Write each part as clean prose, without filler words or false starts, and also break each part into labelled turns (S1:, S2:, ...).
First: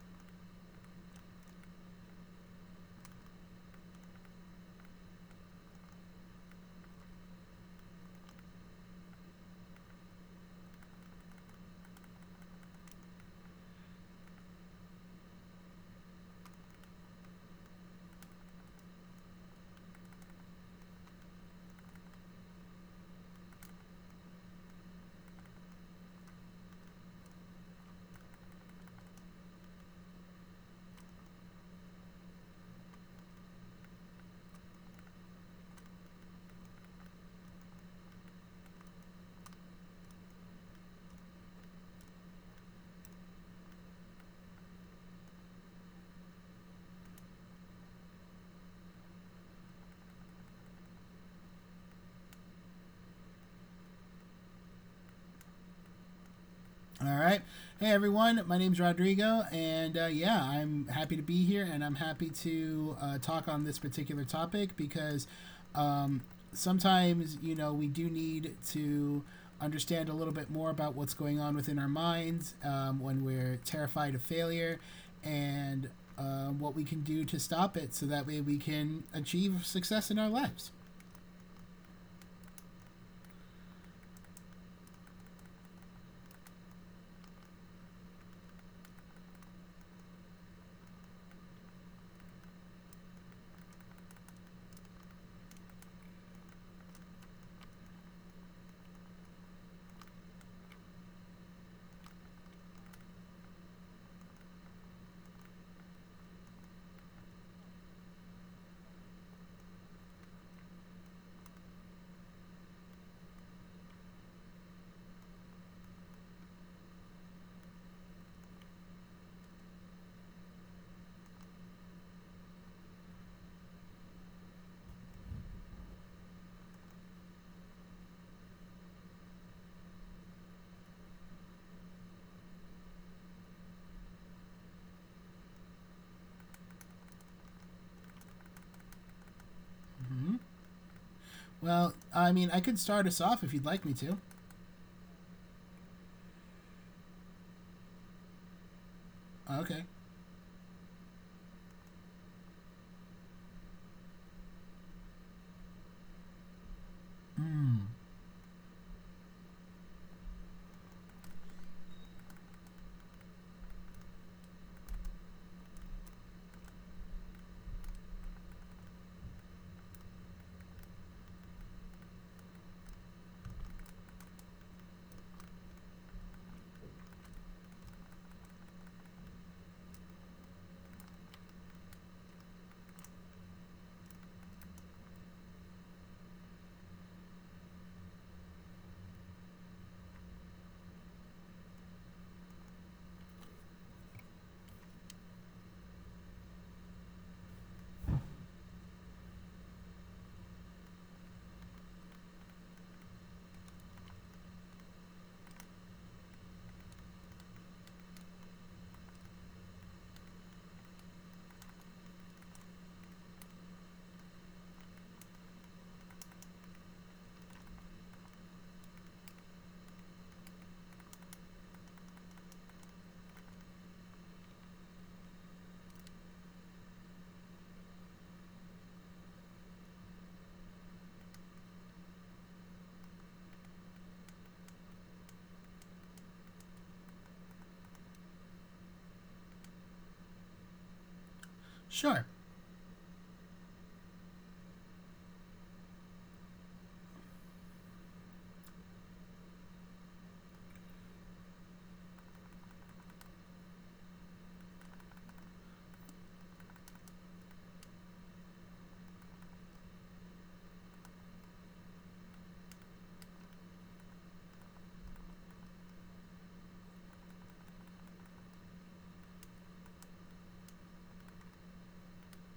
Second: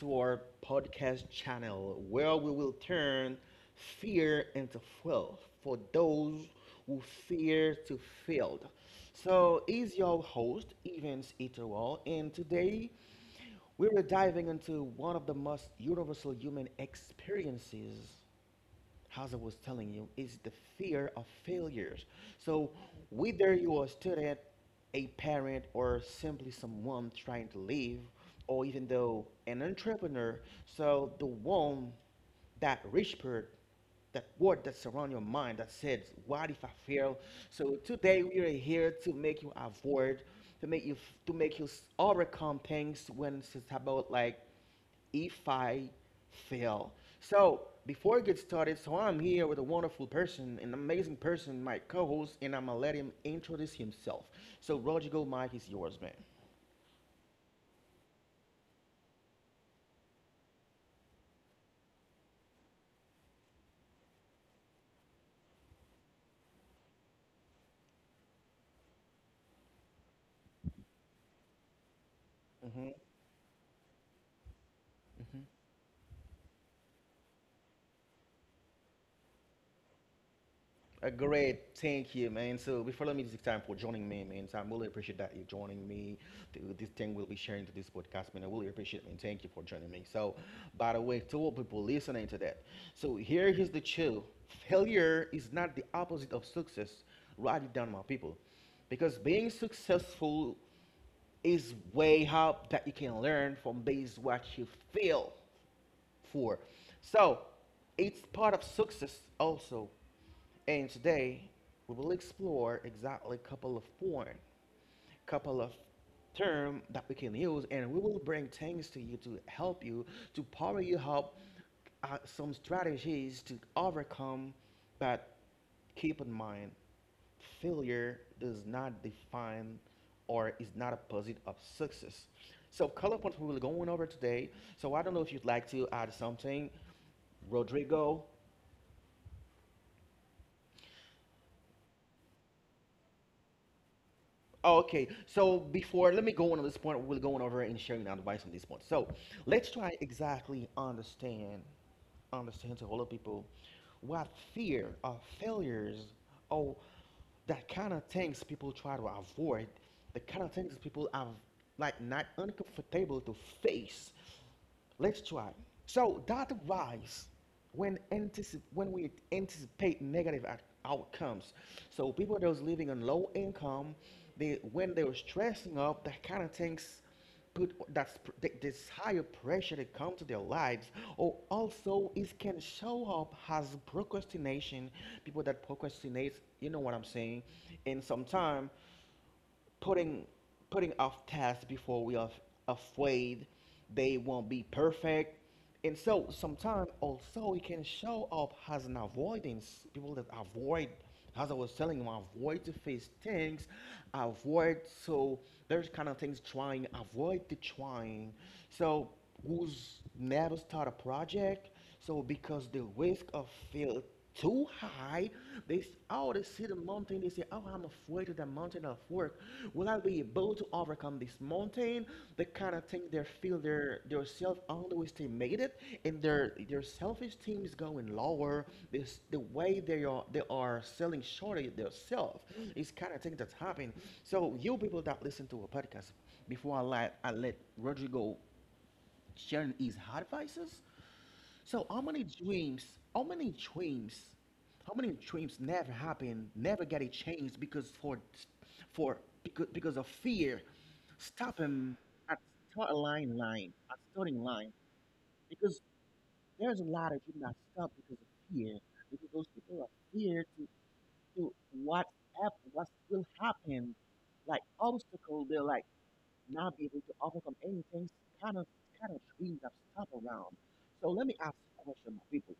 S1: to our podcast channel where we will turn fear into fuel for those who fear to fail. So, is your host Evans Itowal, and today we are diving into one of the most universal human experiences as I was telling you, is the fear of failures. So, whether you are a student, a parent, or simply someone trying to live, or even though an entrepreneur, so the one that whispered, that word that surround your mind that says, "What if I fail?" So today we are here to make you avoid, to make you, overcome things when it's about like if I fail. So before I get started, so I'm here with a wonderful person, an amazing person, my co-host, and I'm gonna let him introduce himself. So Rodrigo, Mike is yours,
S2: All right. Hey, everyone. My name's Rodrigo, and yeah, I'm happy to be here, and I'm happy to talk on this particular topic because um, sometimes, you know, we do need to understand a little bit more about what's going on within our minds
S1: man.
S2: when we're terrified of failure
S1: Hmm.
S2: and what we can do to stop it so that way we can achieve success in our lives.
S1: A great thank you, man. So before let me take time for joining me, man. So I really appreciate that you're joining me. This thing we'll be sharing to this podcast, man. I really appreciate it, man. Thank you for joining me. So, by the way, to all people listening to that, so here is the chill. Failure is not the opposite of success. Write it down, my people, because being successful is way up that you can learn from based what you feel for. So it's part of success also. And today we will explore exactly a couple of forms, couple of term that we can use, and we will bring things to you to help you to power you up. Some strategies to overcome that. Keep in mind failure does not define or is not opposite of success. So color points we will be going over today. So I don't know if you'd like to add something, Rodrigo.
S2: Hmm. Well, I mean, I could start us off if you'd like me to.
S1: Oh, okay, so before, let me go on to this point. We're going over and sharing our advice on this point. So let's
S2: Okay.
S1: try exactly understand, understand to all the people what fear or failures or that
S2: Mm.
S1: kind of things people try to avoid, the kind of things people are like not uncomfortable to face. Let's try. So that rise when we anticipate negative outcomes. So people that was living on low income, they when they were stressing up, that kind of things put this higher pressure that come to their lives or also it can show up as procrastination, people that procrastinate, you know what I'm saying, and sometimes putting putting off tasks before we are afraid they won't be perfect. And so sometimes also it can show up as an avoidance. People that avoid, as I was telling you, avoid to face things, avoid so there's kind of things trying, avoid the trying. So who's never start a project, so because the risk of feel too high, oh they see the mountain, they say, "Oh, I'm afraid of the mountain of work. Will I be able to overcome this mountain?" They kind of think they feel their self underestimated and their self esteem is going lower. This the way they are selling short of themselves is kind of thing that's happening. So you people that listen to a podcast, before I let Rodrigo sharing his advices. So how many
S2: Sure.
S1: dreams, how many dreams, how many dreams never happen, never get a chance because for because of fear, stop him at start line line, at starting line. Because there's a lot of dreams that stop because of fear. Because those people are fear to what what will happen, like obstacle they're like not be able to overcome anything, kind of kind of dreams that stop around. So let me ask a question, my people.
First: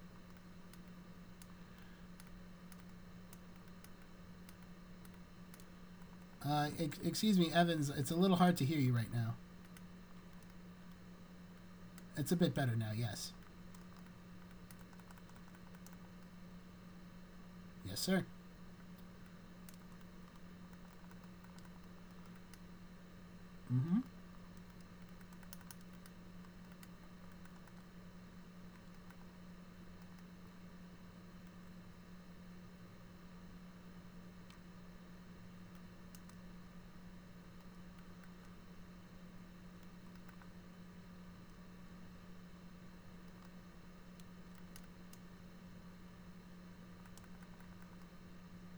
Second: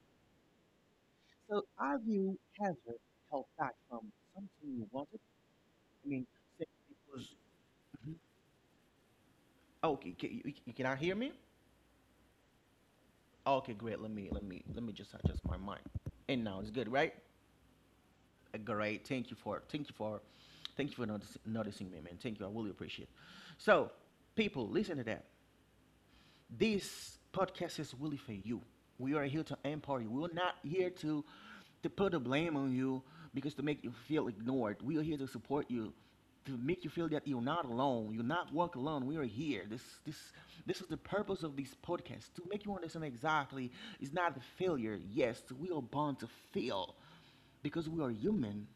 S1: So have you ever held back from something you wanted? I mean, simply because.
S2: Excuse me, Evans. It's a
S1: Mhm.
S2: little hard to hear you right now.
S1: Okay, can, you cannot hear me?
S2: It's a bit better now. Yes.
S1: Okay, great. Let me just adjust my mic. And now it's good, right?
S2: Yes, sir.
S1: Great. Thank you for noticing me, man. Thank you. I really appreciate it. So,
S2: Mm-hmm.
S1: people, listen to that. This podcast is really for you. We are here to empower you. We're not here to put the blame on you because to make you feel ignored. We are here to support you, to make you feel that you're not alone. You're not walk alone. We are here. This is the purpose of this podcast to make you understand exactly it's not a failure. Yes, we are born to fail because we are human.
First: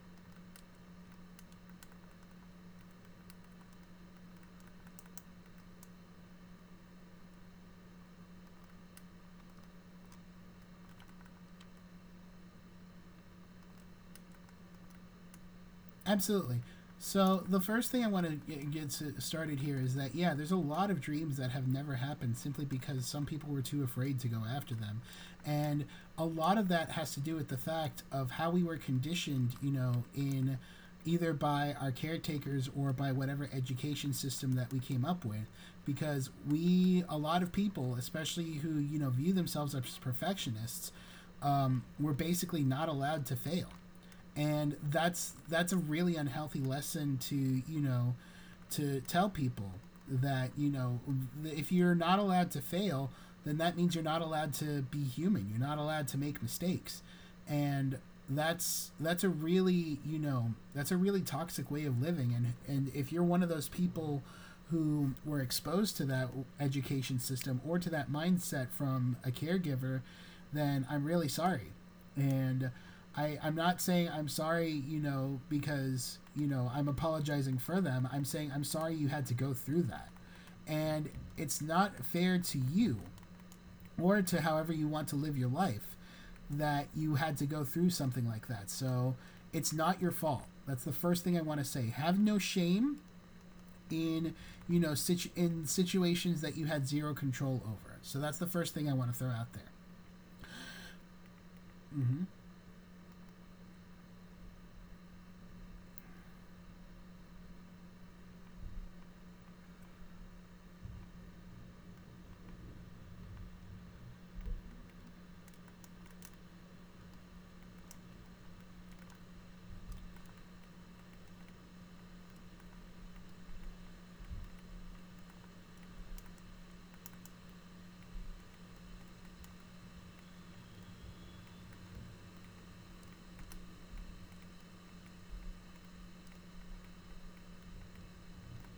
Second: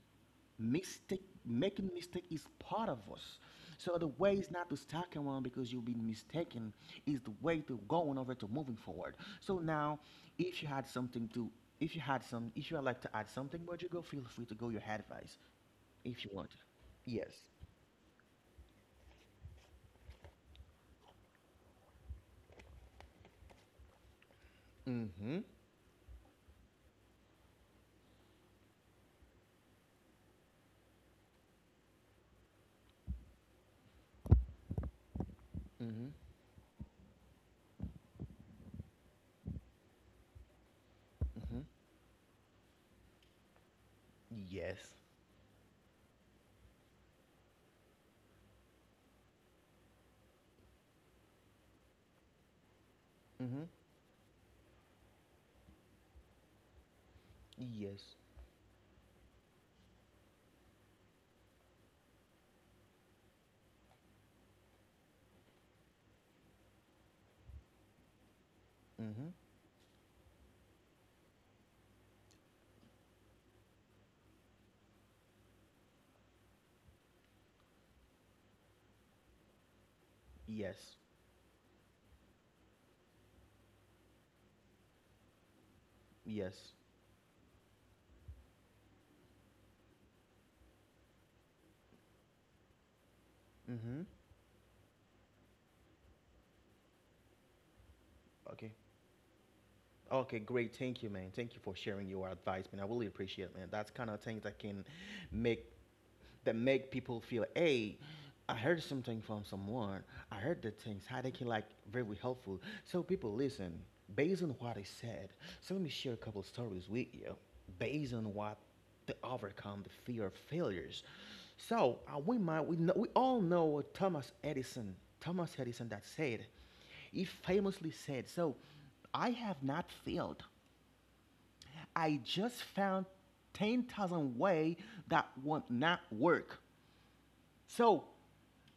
S1: Mistake, making mistake is part of us. So the way is not to stuck around because you've been mistaken. Is the way to going over to moving forward. So now, if you had something to, if you had some, if you would like to add something, but you go, feel free to go your advice, if you want.
S2: Absolutely.
S1: Yes.
S2: So the first thing I want to started here is that yeah, there's a lot of dreams that have never happened simply because some people were too afraid to go after them,
S1: Mm-hmm.
S2: and a lot of that has to do with the fact of how we were conditioned, you know, in either by our caretakers or by whatever education system that we came up with
S1: Mm-hmm.
S2: because we a lot of people especially who you know view themselves as perfectionists
S1: Mm-hmm.
S2: were basically not allowed to fail, and
S1: Yes.
S2: that's a really unhealthy lesson to, you know, to tell people that, you know, if you're not allowed to fail, then
S1: Mm-hmm.
S2: that means you're not allowed to be human, you're not allowed to make mistakes. And
S1: Yes.
S2: that's a really, you know, that's a really toxic way of living. And if you're one of those people who were exposed to that education system or to that mindset from a
S1: Mm-hmm.
S2: caregiver, then I'm really sorry. And I'm not saying I'm sorry, you know, because, you know, I'm apologizing for them. I'm saying I'm sorry you had to go through that.
S1: Yes.
S2: And it's not fair to you or to however you want to live your life,
S1: Yes.
S2: that you had to go through something like that. So it's not your fault. That's the first thing I want to say. Have no shame
S1: Mm-hmm.
S2: in, you know, in situations that you had zero control over. So that's the
S1: Okay.
S2: first thing I want to throw out there.
S1: Okay, great. Thank you, man. Thank you for sharing your advice, man. I really appreciate it, man. That's kind of things that can make that make people feel, hey, I heard something from someone. I heard the things how they can like very helpful. So people listen based on what I said. So let me share a couple stories with you based on what to overcome the fear of failures. So we might we know, we all know Thomas Edison, that said. He famously said, "So I have not failed. I just found 10,000 ways that would not work." So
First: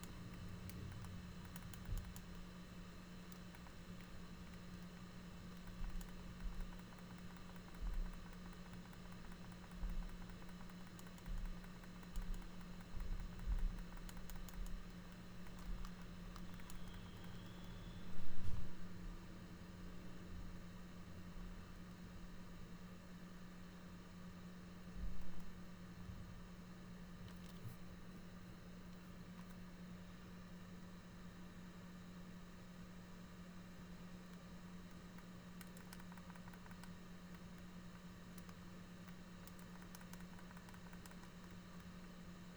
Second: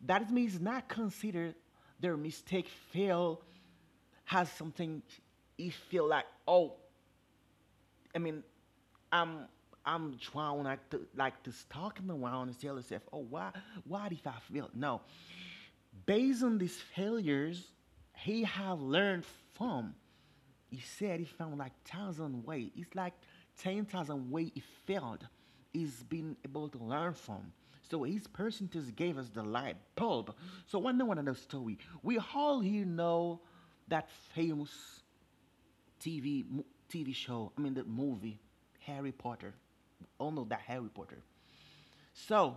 S1: that means not consider their mistake fail has something. It feel like, oh, I mean, I'm I'm trying like to stalking around and tell yourself, oh why did I fail? No. Based on these failures, he have learned from. He said he found like thousand way. It's like 10,000 way he failed. He's been able to learn from. So his percentage gave us the light bulb. So one know another story. We all here know that famous TV TV show. I mean the movie Harry Potter. All know that Harry Potter. So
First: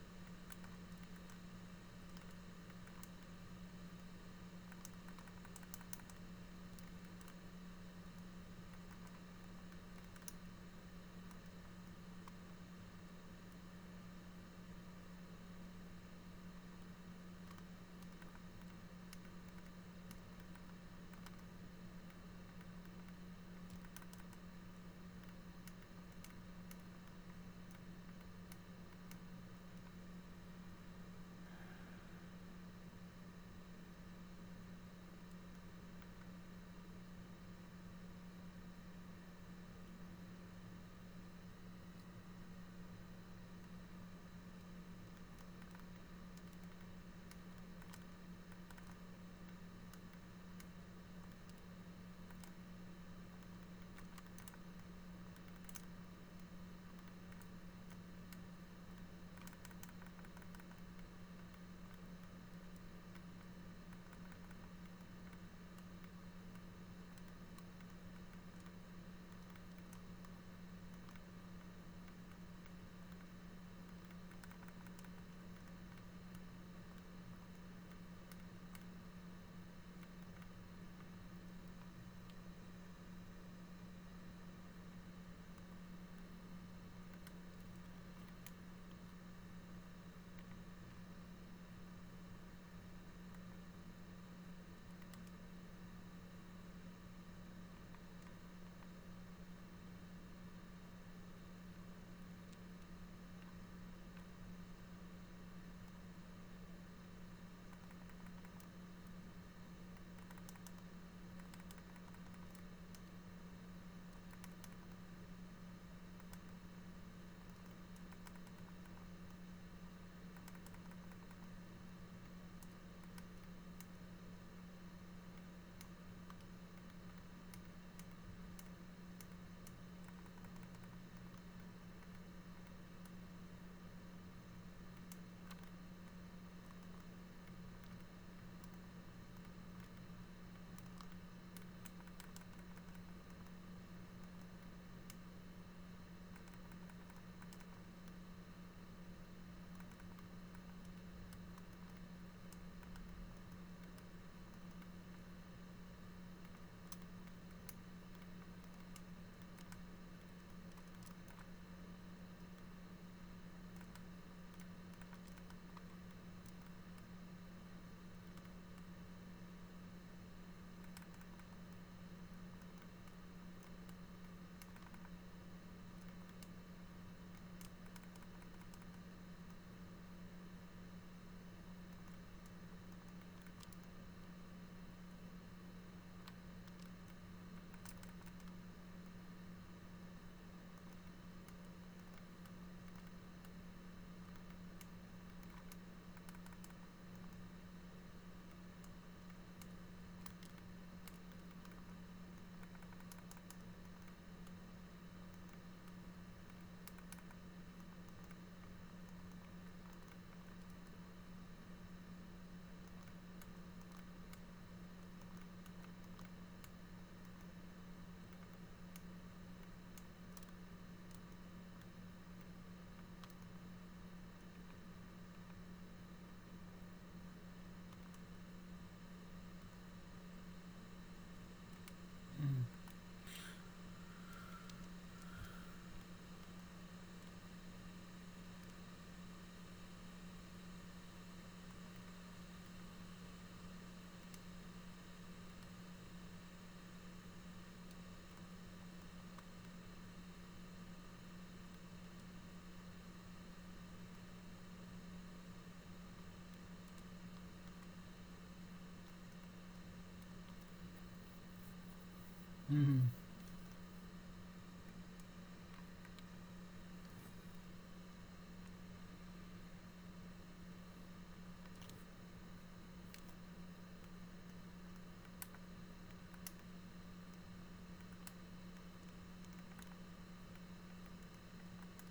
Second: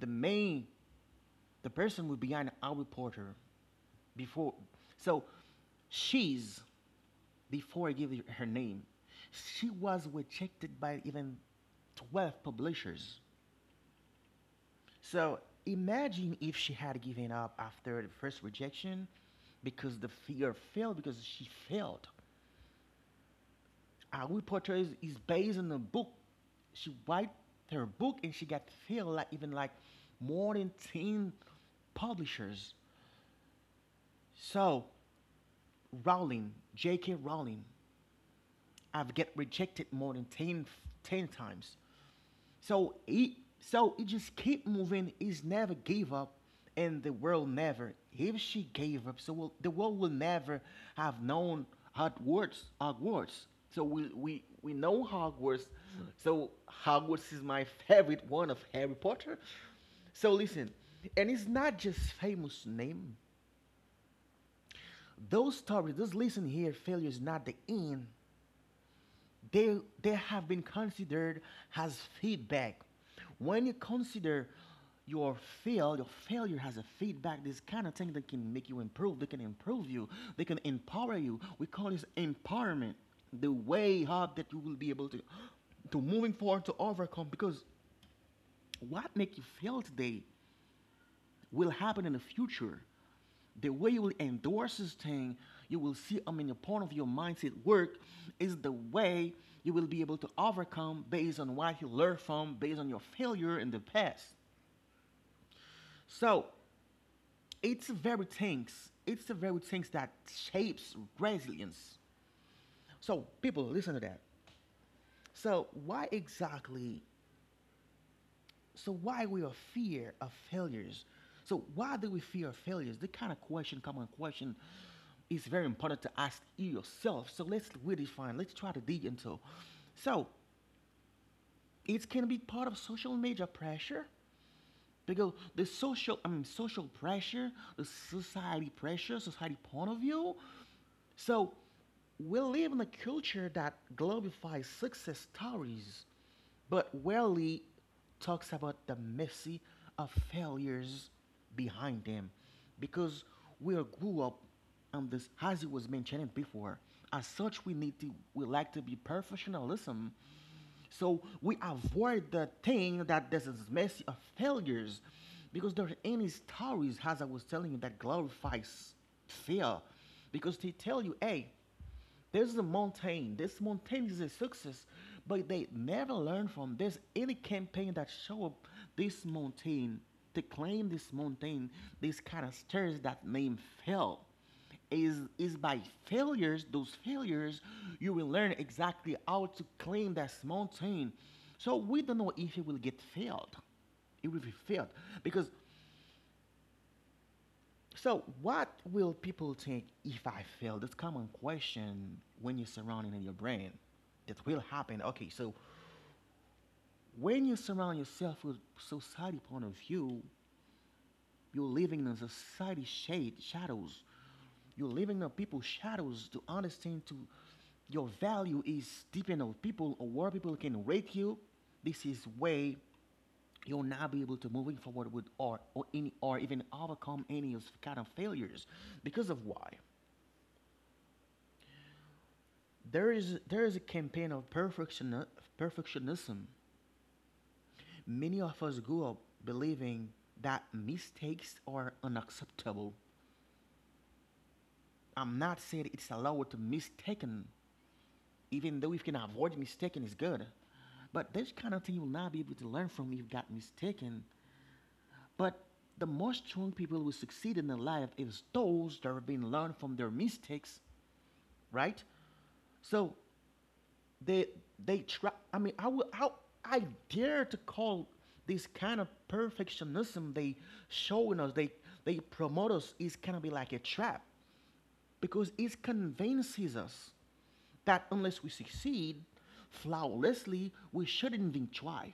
S1: the main the person who behind Harry Potter before so she's before I give you her name, she was rejected by even 12 publishers. So imagine if she had given up after the first rejection because the fear failed because she failed. How it portrays is based on a book. She write her book and she got filled like even like more than ten publishers. So Rowling, J.K. Rowling, I've get rejected more than 10, 10 times. So he just keep moving. He's never gave up, and the world never. If she gave up, so will, the world will never have known Hogwarts. Hogwarts. So we know Hogwarts. So Hogwarts is my favorite one of Harry Potter. So listen, and it's not just famous name. Those stories, just listen here. Failure is not the end, they they have been considered as feedback. When you consider your fail, your failure as a feedback, this kind of thing that can make you improve, they can improve you, they can empower you. We call this empowerment, the way up that you will be able to moving forward to overcome because what make you fail today will happen in the future. The way you will endorse this thing, you will see, I mean, the point of your mindset work is the way you will be able to overcome based on what you learn from, based on your failure in the past. So it's the very things that shapes resilience. So people, listen to that. So why exactly So why we are fear of failures? So why do we fear failures? The kind of question, common question, is very important to ask yourself. So let's redefine. Let's try to dig into. So it can be part of social media pressure because the social I mean social pressure, the society pressure, society point of view. So we live in a culture that glorifies success stories, but rarely talks about the messy of failures behind them. Because we are grew up on this as it was mentioned before. As such we like to be perfectionism so we avoid the thing that this is messy of failures because there are any stories, as I was telling you, that glorifies fear because they tell you, hey, there's a mountain. This mountain is a success, but they never learn from this. Any campaign that show up this mountain, to claim this mountain, this kind of stairs that name fell, is by failures. Those failures, you will learn exactly how to claim that mountain. So we don't know if it will get failed. It will be failed. Because so, what will people think if I fail? That's common question when you're surrounding in your brain. That will happen. Okay, so when you surround yourself with society point of view, you're living in society shade shadows. You're living in people's shadows to understand to your value is dependent in of people or where people can rate you. This is way you'll not be able to moving forward with or any or even overcome any of kind of failures because of why? There is a campaign of perfectionism. Many of us grew up believing that mistakes are unacceptable. I'm not saying it's allowed to mistaken, even though if you can avoid mistaken is good. But this kind of thing you will not be able to learn from if you got mistaken. But the most strong people who succeed in their life is those that have been learned from their mistakes, right?
S2: Mm-hmm.
S1: So they they try, I mean, I will how I dare to call this kind of perfectionism they showing us they promote us is kind of be like a trap because it convinces us that unless we succeed flawlessly we shouldn't even try.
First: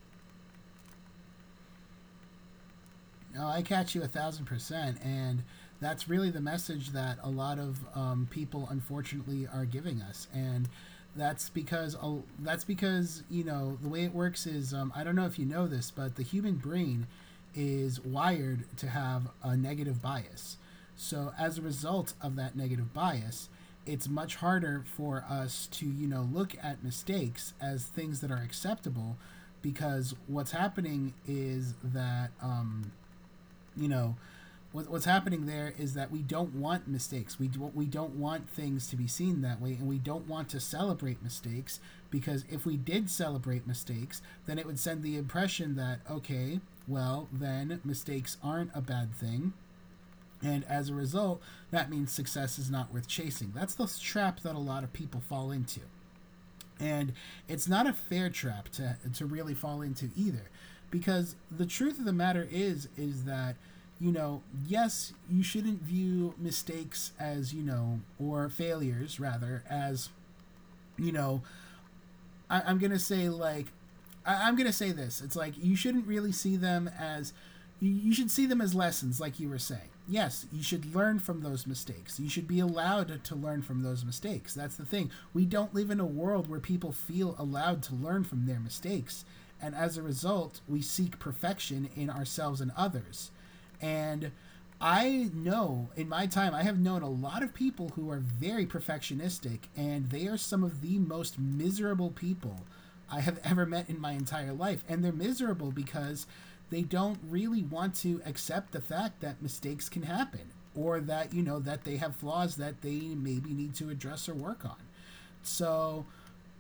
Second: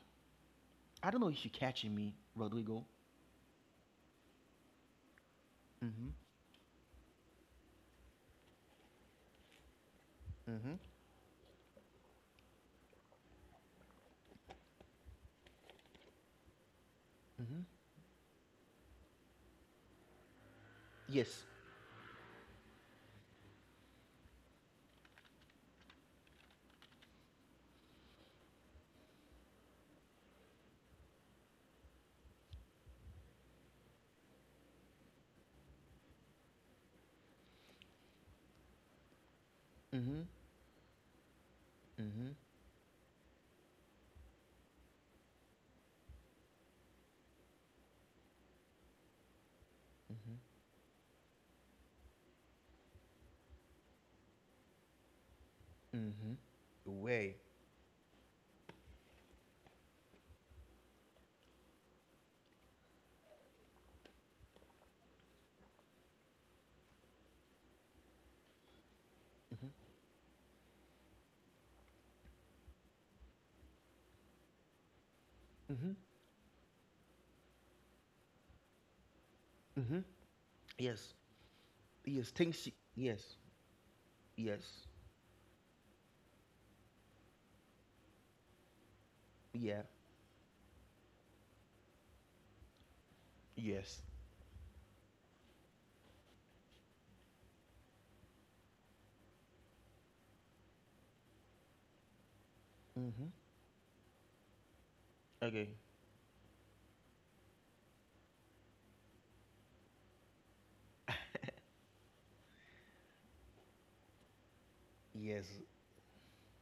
S1: I don't know if you're catching me, Rodrigo.
S2: No, I catch you 1,000%, and that's
S1: Mm-hmm.
S2: really the message that a lot of people, unfortunately, are giving us. And
S1: Mm-hmm.
S2: that's because you know the way it works is, I don't know if you know this, but the human brain
S1: Mm-hmm.
S2: is wired to have a negative bias. So
S1: Yes.
S2: as a result of that negative bias, it's much harder for us to, you know, look at mistakes as things that are acceptable, because what's happening is that, you know, what's happening there is that we don't want mistakes. We don't want things to be seen that way, and we
S1: Mm-hmm.
S2: don't want to celebrate mistakes,
S1: Mm-hmm.
S2: because if we did celebrate mistakes, then it would send the impression that okay, well then mistakes aren't a bad thing.
S1: Mm-hmm.
S2: And as a result, that means success is not worth chasing. That's the trap that a lot of people fall into.
S1: Mm-hmm.
S2: And
S1: Way.
S2: it's not a fair trap to really fall into either, because the truth of the matter is that, you know, yes, you shouldn't view mistakes as, you know, or failures rather
S1: Mm-hmm.
S2: as, you know, I, I'm gonna say like I'm gonna say this. It's like you
S1: Mm-hmm.
S2: shouldn't really see them as you should see them as lessons, like you were saying.
S1: Mm-hmm.
S2: Yes, you should
S1: Yes.
S2: learn from those mistakes. You
S1: Yes,
S2: should
S1: things.
S2: be allowed to
S1: Yes,
S2: learn from those mistakes. That's
S1: yes,
S2: the thing. We don't live in a world where people feel allowed to learn from their mistakes. And
S1: yeah,
S2: as a result, we seek perfection in ourselves and others.
S1: yes.
S2: And I know in my time, I have known a lot of people who are very perfectionistic, and they are some of the most miserable people I
S1: Mm-hmm.
S2: have ever met in my entire life. And they're
S1: Okay.
S2: miserable because they don't really want to accept the fact that mistakes can happen, or that, you know, that they have flaws that they maybe need to address or work on.
S1: Yes,
S2: So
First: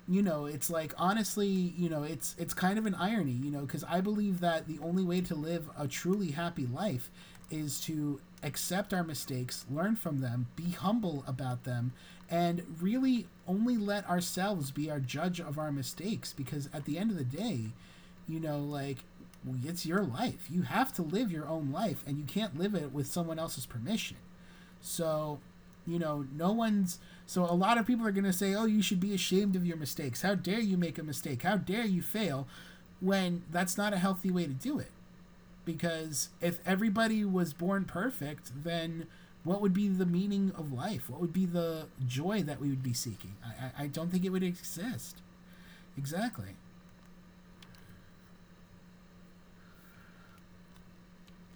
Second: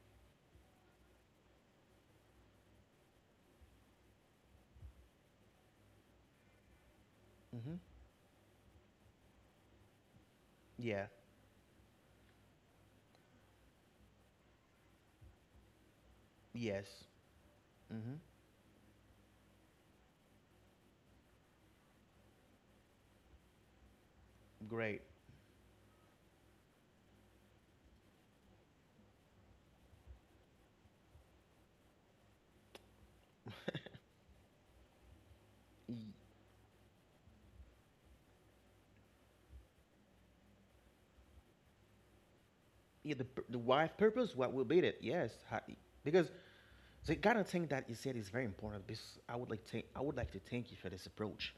S2: you know it's like, honestly, you know, it's kind of an irony, you know, because I believe that the only way to live a truly happy life
S1: mm-hmm,
S2: is to accept our mistakes, learn from them, be
S1: yeah,
S2: humble about them, and really only let ourselves be our judge of our mistakes, because at the
S1: yes,
S2: end of the day,
S1: mm-hmm,
S2: you know, like, it's your life, you have to live your own life, and you can't live it with someone else's permission.
S1: great.
S2: So, you know, no one's. So, a lot of people are going to say, oh, you should be ashamed of your mistakes. How dare you make a mistake? How dare you fail? When that's not a healthy way to do it.
S1: Y-
S2: Because if everybody was born perfect, then what would be the meaning of life? What would be the joy that we would be
S1: Yeah, the
S2: seeking? I
S1: wife
S2: don't think it
S1: purpose,
S2: would
S1: what will be it?
S2: exist.
S1: Yes, Because
S2: Exactly.
S1: the kind of thing that you said is very important. Because I would like to thank you for this approach.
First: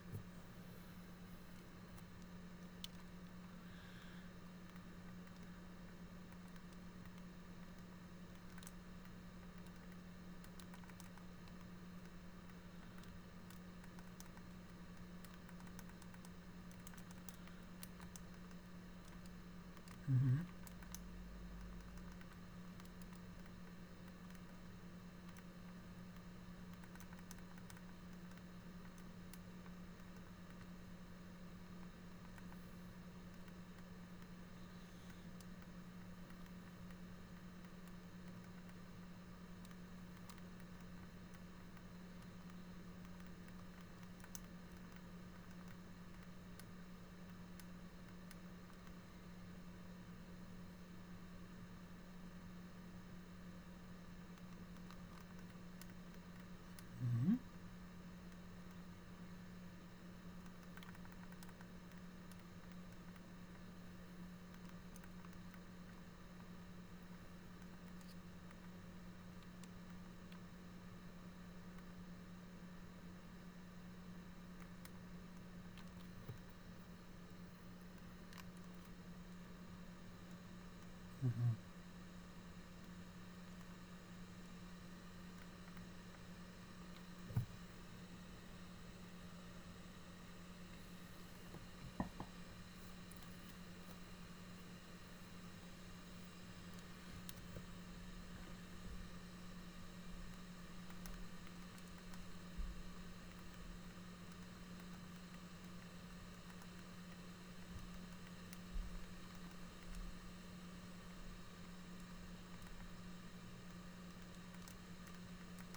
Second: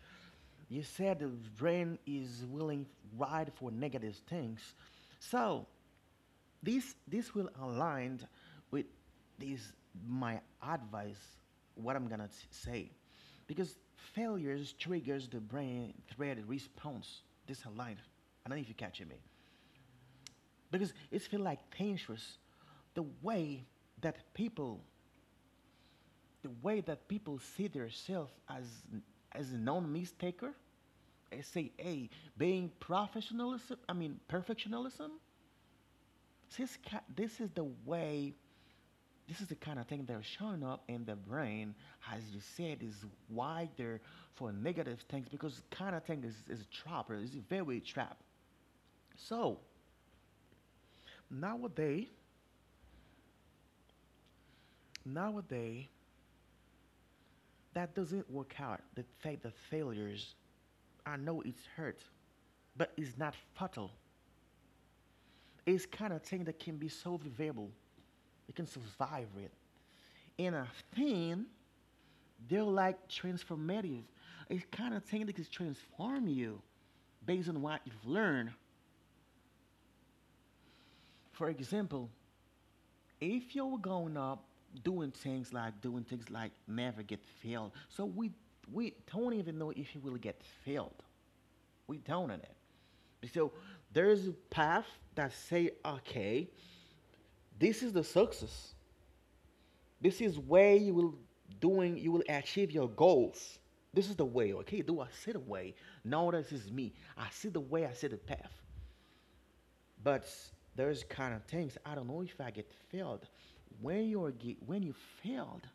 S1: You said the brain is willing right for negative things, so this will align with this my advice, what I'm gonna say, because failures triggers the brain thread response. This aligned. I don't know if you're catching me, because it feel like dangerous, the way that people see themselves as a known mistaker. I say, hey, being professionalism, I mean, perfectionism, this is the way, this is the kind of thing that's showing up in the brain, as you said, is why they're for negative things because kind of thing is a trap, or is a very trap. So nowadays, nowadays, that doesn't work out. The fact that failures, I know it's hurt, but it's not fatal. It's kind of thing that can be so survivable. You can survive it. And I think they're like transformative. It kind of technically transform you based on what you've learned. For example, if you were growing up doing things like never get failed, so we don't even know if you will get failed. We don't on it. So there is a path that say, okay, this is the success. This is where you will achieve your goals. This is the way, okay? Do I see the way? No, this is me. I see the way, I see the path. But there's kind of things I don't know if I get failed. When you're when you failed,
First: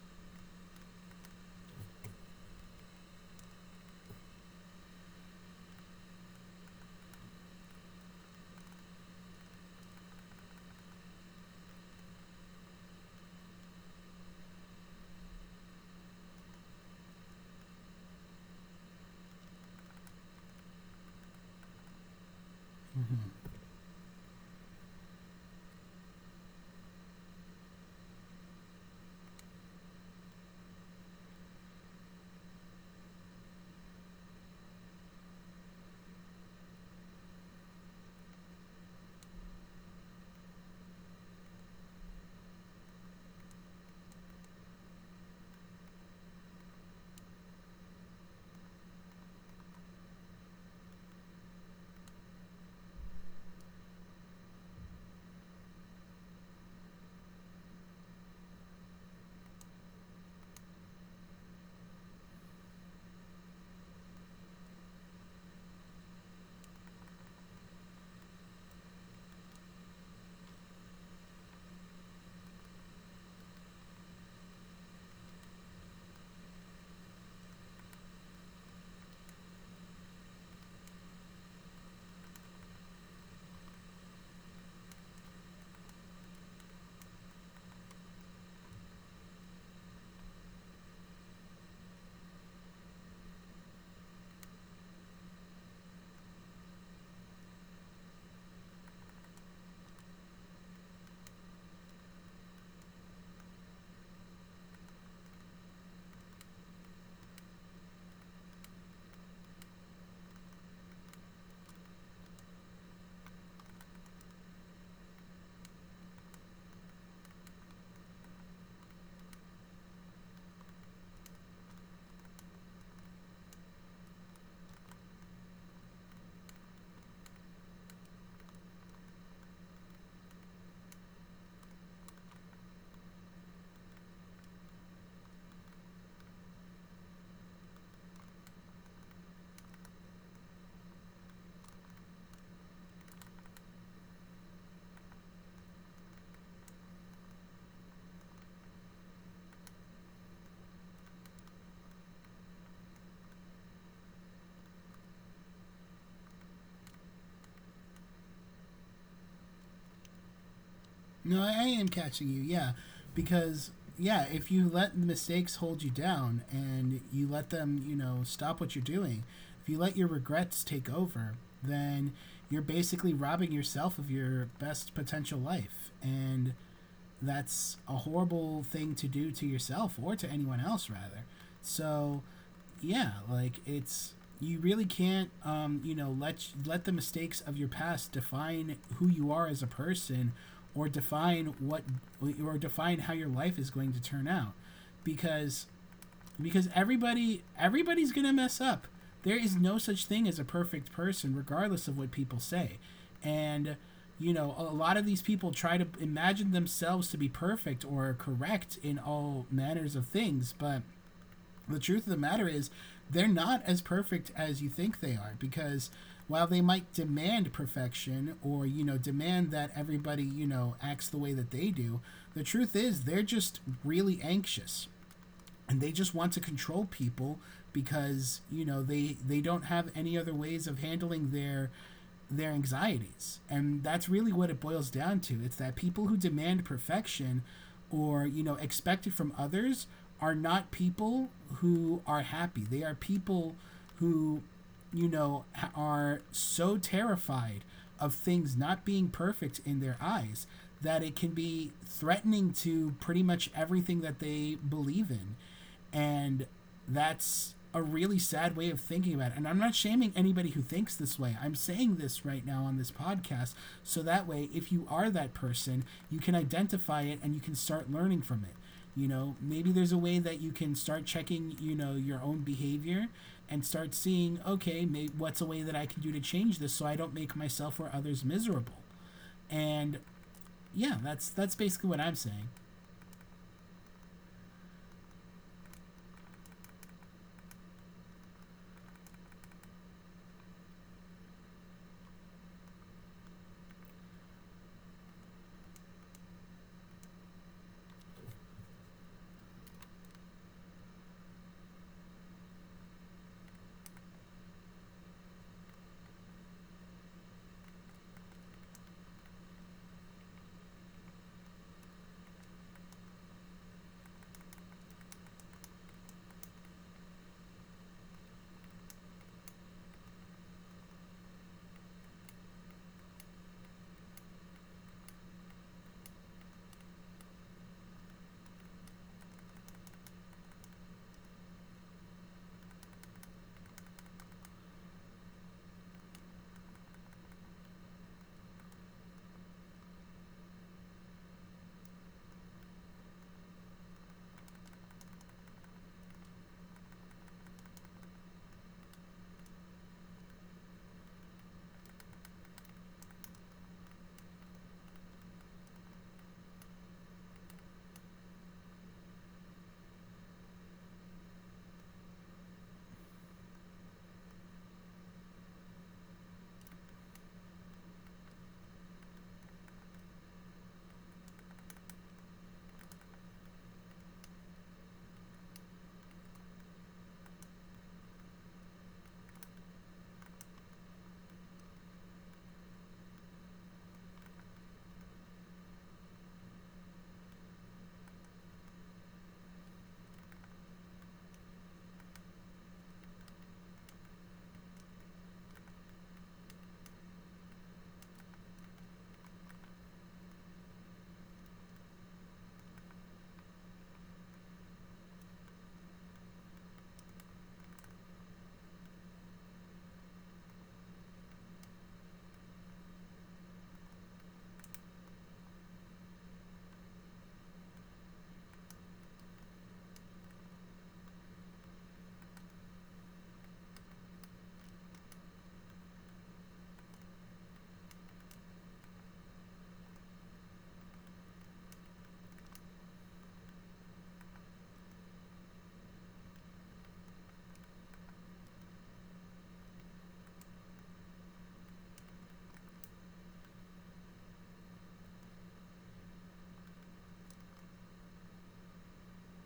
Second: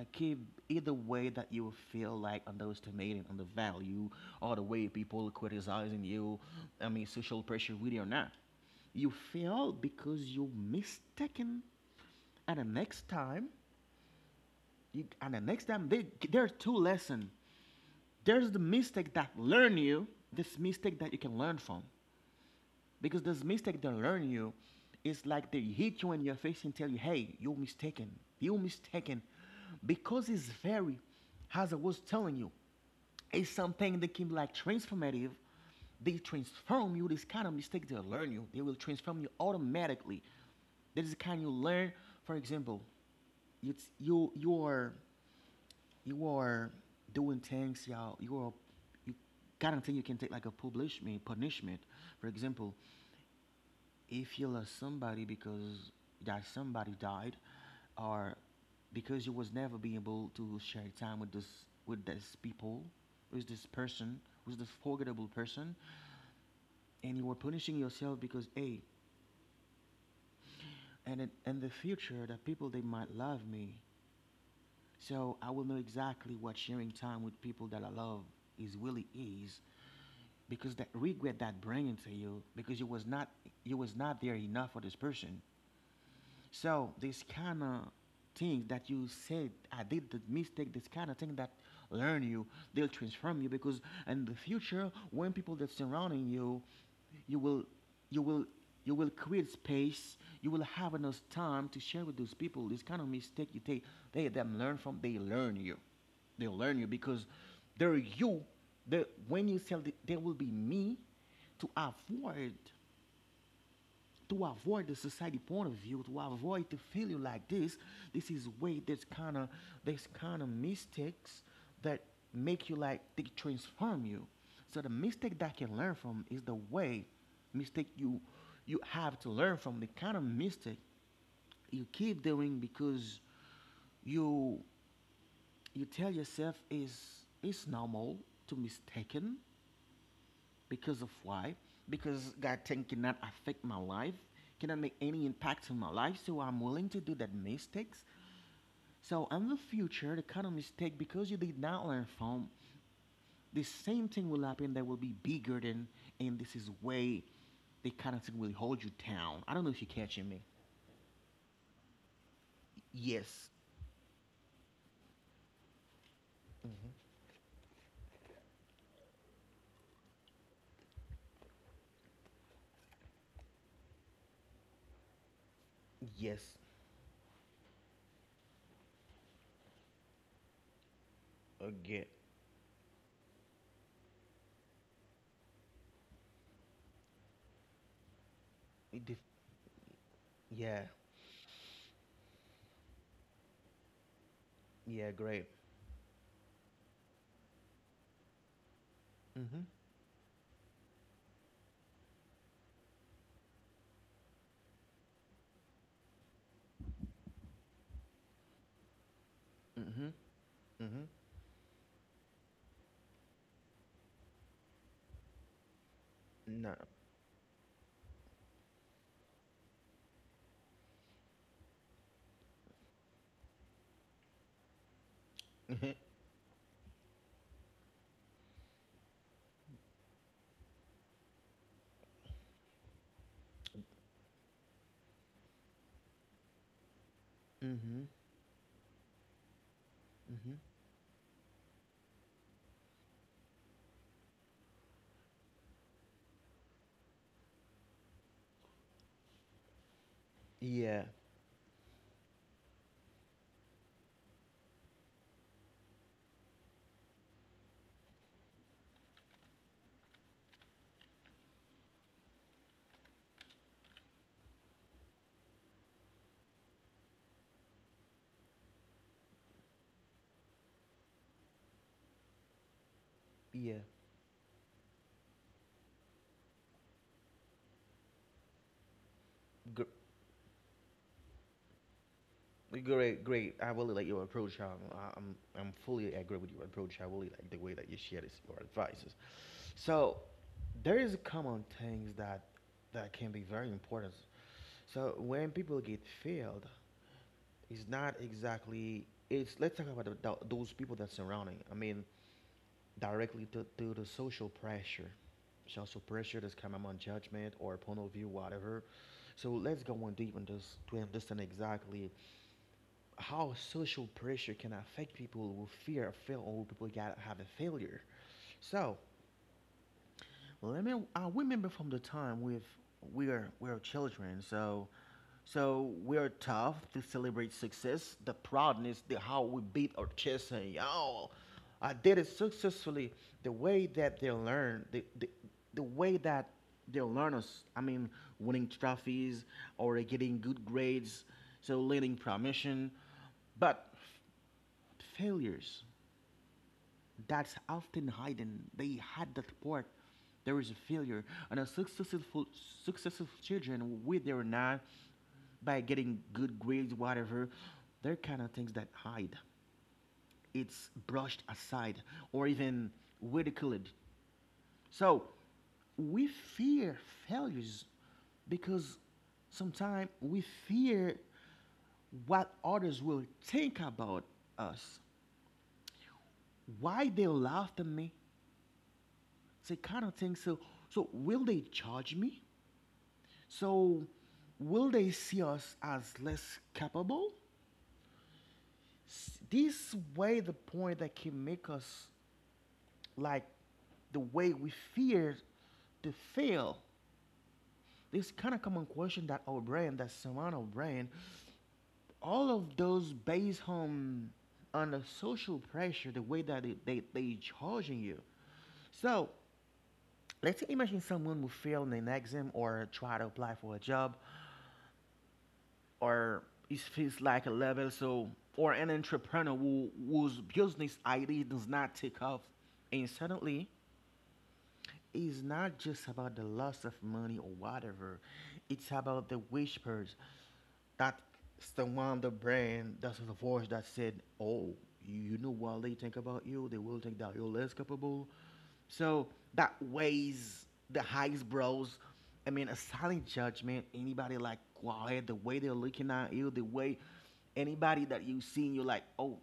S1: okay, either way that you feel like underestimating on the value or the way people criticizing you, I mean social pressure with you or not. You fail because you mistaken and the next time and the next time, there are two lessons. There's the mistake that learn you, this mistake that you can learn from. Because this mistake they learn you, it's like they hit you in your face and tell you, hey, you're mistaken. You're mistaken. Because it's very, as I was telling you, it's something that can be like transformative. They transform you. This kind of mistake they learn you. They will transform you automatically. This is the kind you learn. For example, you you you are you are doing things, y'all. You gotta think you can take like a punishment. For example, if you lost somebody because that somebody died or because you was never being able to share time with this people with this person with this forgettable person and you were punishing yourself because, hey, and in the future the people they might love me, so I will know exactly what sharing time with people that I love is really is, because that regret that bringing to you because you was not there enough for this person. So this kind of thing that you said, I did the mistake, this kind of thing that learn you, they'll transform you because in the future, when people that surrounding you, you will, you will, you will create space. You will have enough time to share with those people. This kind of mistake you take, they them learn from, they learn you because they're you. They, when you sell, the, there will be me to avoid the society point of view, to avoid the failure like this is way that's kind of this kind of mistakes that make you like they transform you. So the mistake that you can learn from is the way mistake you have to learn from the kind of mistake you keep doing because you you tell yourself is it's normal to mistaken because of why? Because God thing cannot affect my life, cannot make any impact on my life, so I'm willing to do that mistakes. So in the future, the kind of mistake because you did not learn from, the same thing will happen that will be bigger than, and this is way the kind of thing will hold you down. I don't know if you're catching me.
S2: No, I am catching you. Yeah,
S1: Yes,
S2: because yeah, if you let mistakes hold you down and you let them, you know, stop what you're doing, if you let your regrets take over, then you're basically robbing yourself of your best potential life. And
S1: yes,
S2: that's a horrible thing to do to yourself or to anyone else rather.
S1: again.
S2: So yeah, like, it's you really can't, you know, let the mistakes of your past define
S1: It
S2: who
S1: def-
S2: you are as a person,
S1: yeah,
S2: or define what or define how your life is going to turn out.
S1: yeah, great.
S2: Because everybody's gonna mess up. There is
S1: Mhm,
S2: no such thing as a perfect person, regardless of what people say. And you know, a lot of these people try to imagine themselves to be perfect or correct in all manners of
S1: mhm,
S2: things, but
S1: mhm.
S2: the truth of the matter is they're not as perfect as you think they are, because while they
S1: No.
S2: might demand perfection, or, you know, demand that everybody you know acts the way that they do, the truth is they're just really anxious, and they
S1: Mhm,
S2: just want to control people, because, you know, they don't have any other ways of handling their anxieties, and that's really what it boils down to. It's that people who demand perfection,
S1: mhm,
S2: or, you know, expect it from others, are
S1: mhm.
S2: not people who are happy. They are people who, you know, are so terrified of things not being perfect in their eyes
S1: Yeah,
S2: that it can be threatening to pretty much everything that they believe in. And that's a really sad way of thinking about it. And I'm not shaming anybody who thinks this way. I'm saying this right now on this podcast so that way, if you are that person, you can identify it and you can start learning from it. You know, maybe there's a way that you can start checking, you know, your own behavior, and
S1: yeah.
S2: start seeing, okay, maybe what's a way that I can do to change this so I don't make myself or others miserable.
S1: Gr-
S2: And yeah, that's basically what I'm saying.
S1: Great, great. I really like your approach. I'm fully agree with your approach. I really like the way that you share this, your advices. So, there is common things that can be very important. So, when people get failed, it's not exactly. It's let's talk about those people that surrounding. I mean, directly to the social pressure that's coming on judgment or point of view, whatever. So let's go on deep and just to understand exactly how social pressure can affect people who fear of fail or people got have a failure. So let me I remember from the time we are children, so we are tough to celebrate success, the proudness, the how we beat our chest and you I did it successfully. The way that they learn, the, the the way that they learn us. I mean, winning trophies or getting good grades, so learning promotion. But failures that's often hidden. They had that part. There is a failure, and a successful children with their not by getting good grades, whatever. They're kind of things that hide. It's brushed aside or even ridiculed. So we fear failures because sometimes we fear what others will think about us. Why they laughed at me? So kind of thing. So will they charge me? So will they see us as less capable? This way, the point that can make us like the way we fear to fail. This kind of common question that our brain, that surround our brain, all of those based on the social pressure, the way that they charging you. So let's imagine someone who failed an exam or try to apply for a job or it feels like a level so or an entrepreneur who, whose business idea does not take off and suddenly it's not just about the loss of money or whatever. It's about the whispers that surround the brand, that's the voice that said, oh, you know what they think about you? They will think that you're less capable. So that weighs the highest brows. I mean, a silent judgment, anybody like quiet, the way they're looking at you, the way anybody that you see, you're like, oh,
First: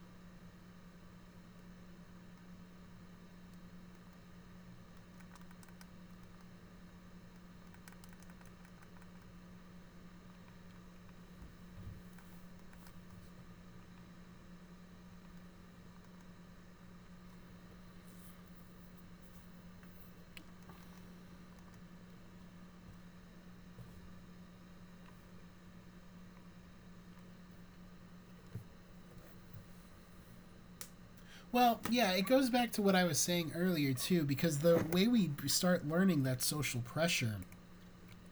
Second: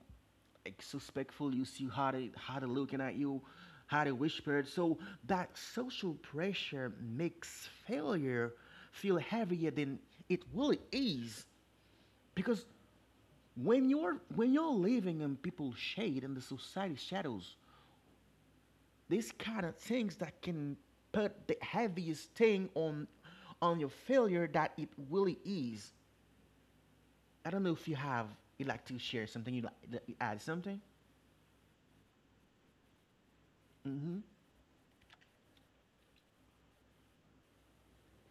S1: like suspectful. You see how they looking at you, how they whispered. So that social pressure makes failure feel heavier than it really is, because when you're living in people's shade and the society shadows, these kind of things that can put the heaviest thing on your failure that it really is. I don't know if you have you like to share something you like that you add something.
S2: Well, yeah, it goes back to what I was saying earlier
S1: Mm-hmm.
S2: too, because the way we start learning that social pressure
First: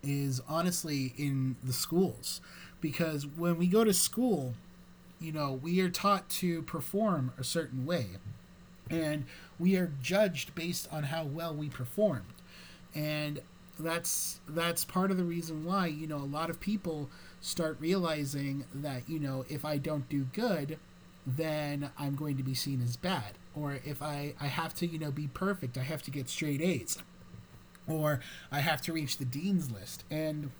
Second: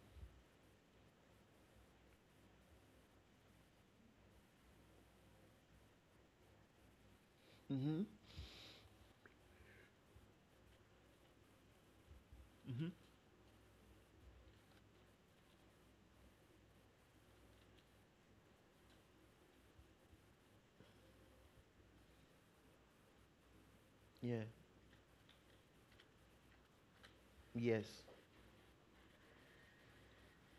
S2: is honestly in the schools, because when we go to school, you know, we are taught to perform a certain
S1: Mm-hmm.
S2: way, and we are judged based on how well we performed.
S1: Mm-hmm.
S2: And that's part of the reason why, you know, a lot of people start realizing that, you know, if I don't do good, then I'm going to be seen as bad, or if i
S1: Yeah.
S2: i have to, you know, be perfect, I have to get straight A's,
S1: Yes.
S2: or I have to reach the dean's list. And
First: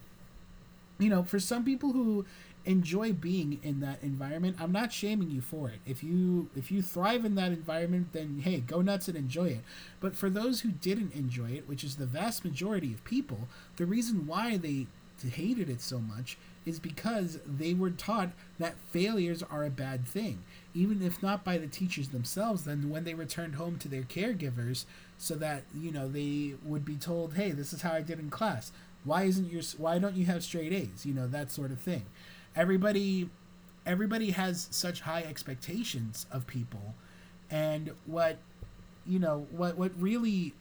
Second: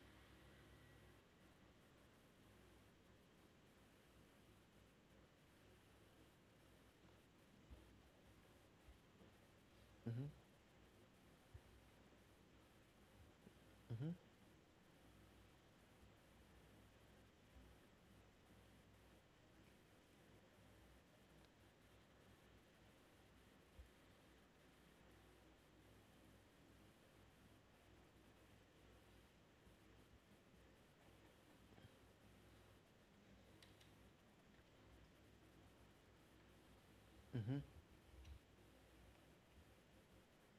S2: you know, for some people who enjoy being in that environment, I'm not shaming you for it. If you thrive in that environment, then hey, go nuts and enjoy it. But
S1: Mhm.
S2: for those who didn't enjoy it, which is the vast majority of people, the
S1: Mhm.
S2: reason why they hated it so much is because they were taught that failures are a bad thing, even if not by the teachers themselves. Then when they returned home to their caregivers, so that, you know, they would be told, "Hey, this is how I did in class. Why isn't your Why don't you have straight A's? You know that sort of thing." Everybody, everybody has such high expectations of people,
S1: Mhm.
S2: and what really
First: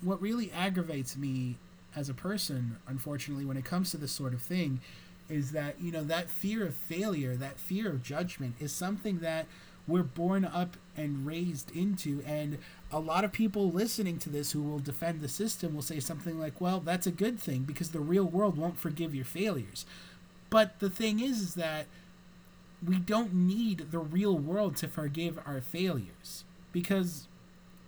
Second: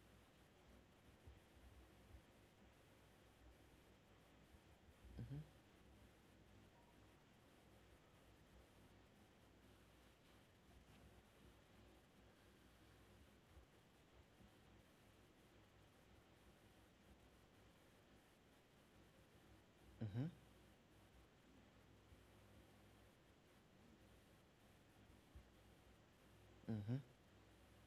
S2: what really aggravates me as a person, unfortunately, when it comes to this sort of thing
S1: Mhm.
S2: is that you know that fear of failure, that fear of judgment is something that we're born up and raised into. And a lot of people listening to this who will defend the system will say something like, well, that's a good thing because the real world won't forgive your failures.
S1: Mhm.
S2: But the thing is that we don't need the real world to forgive our failures
S1: Mhm.
S2: because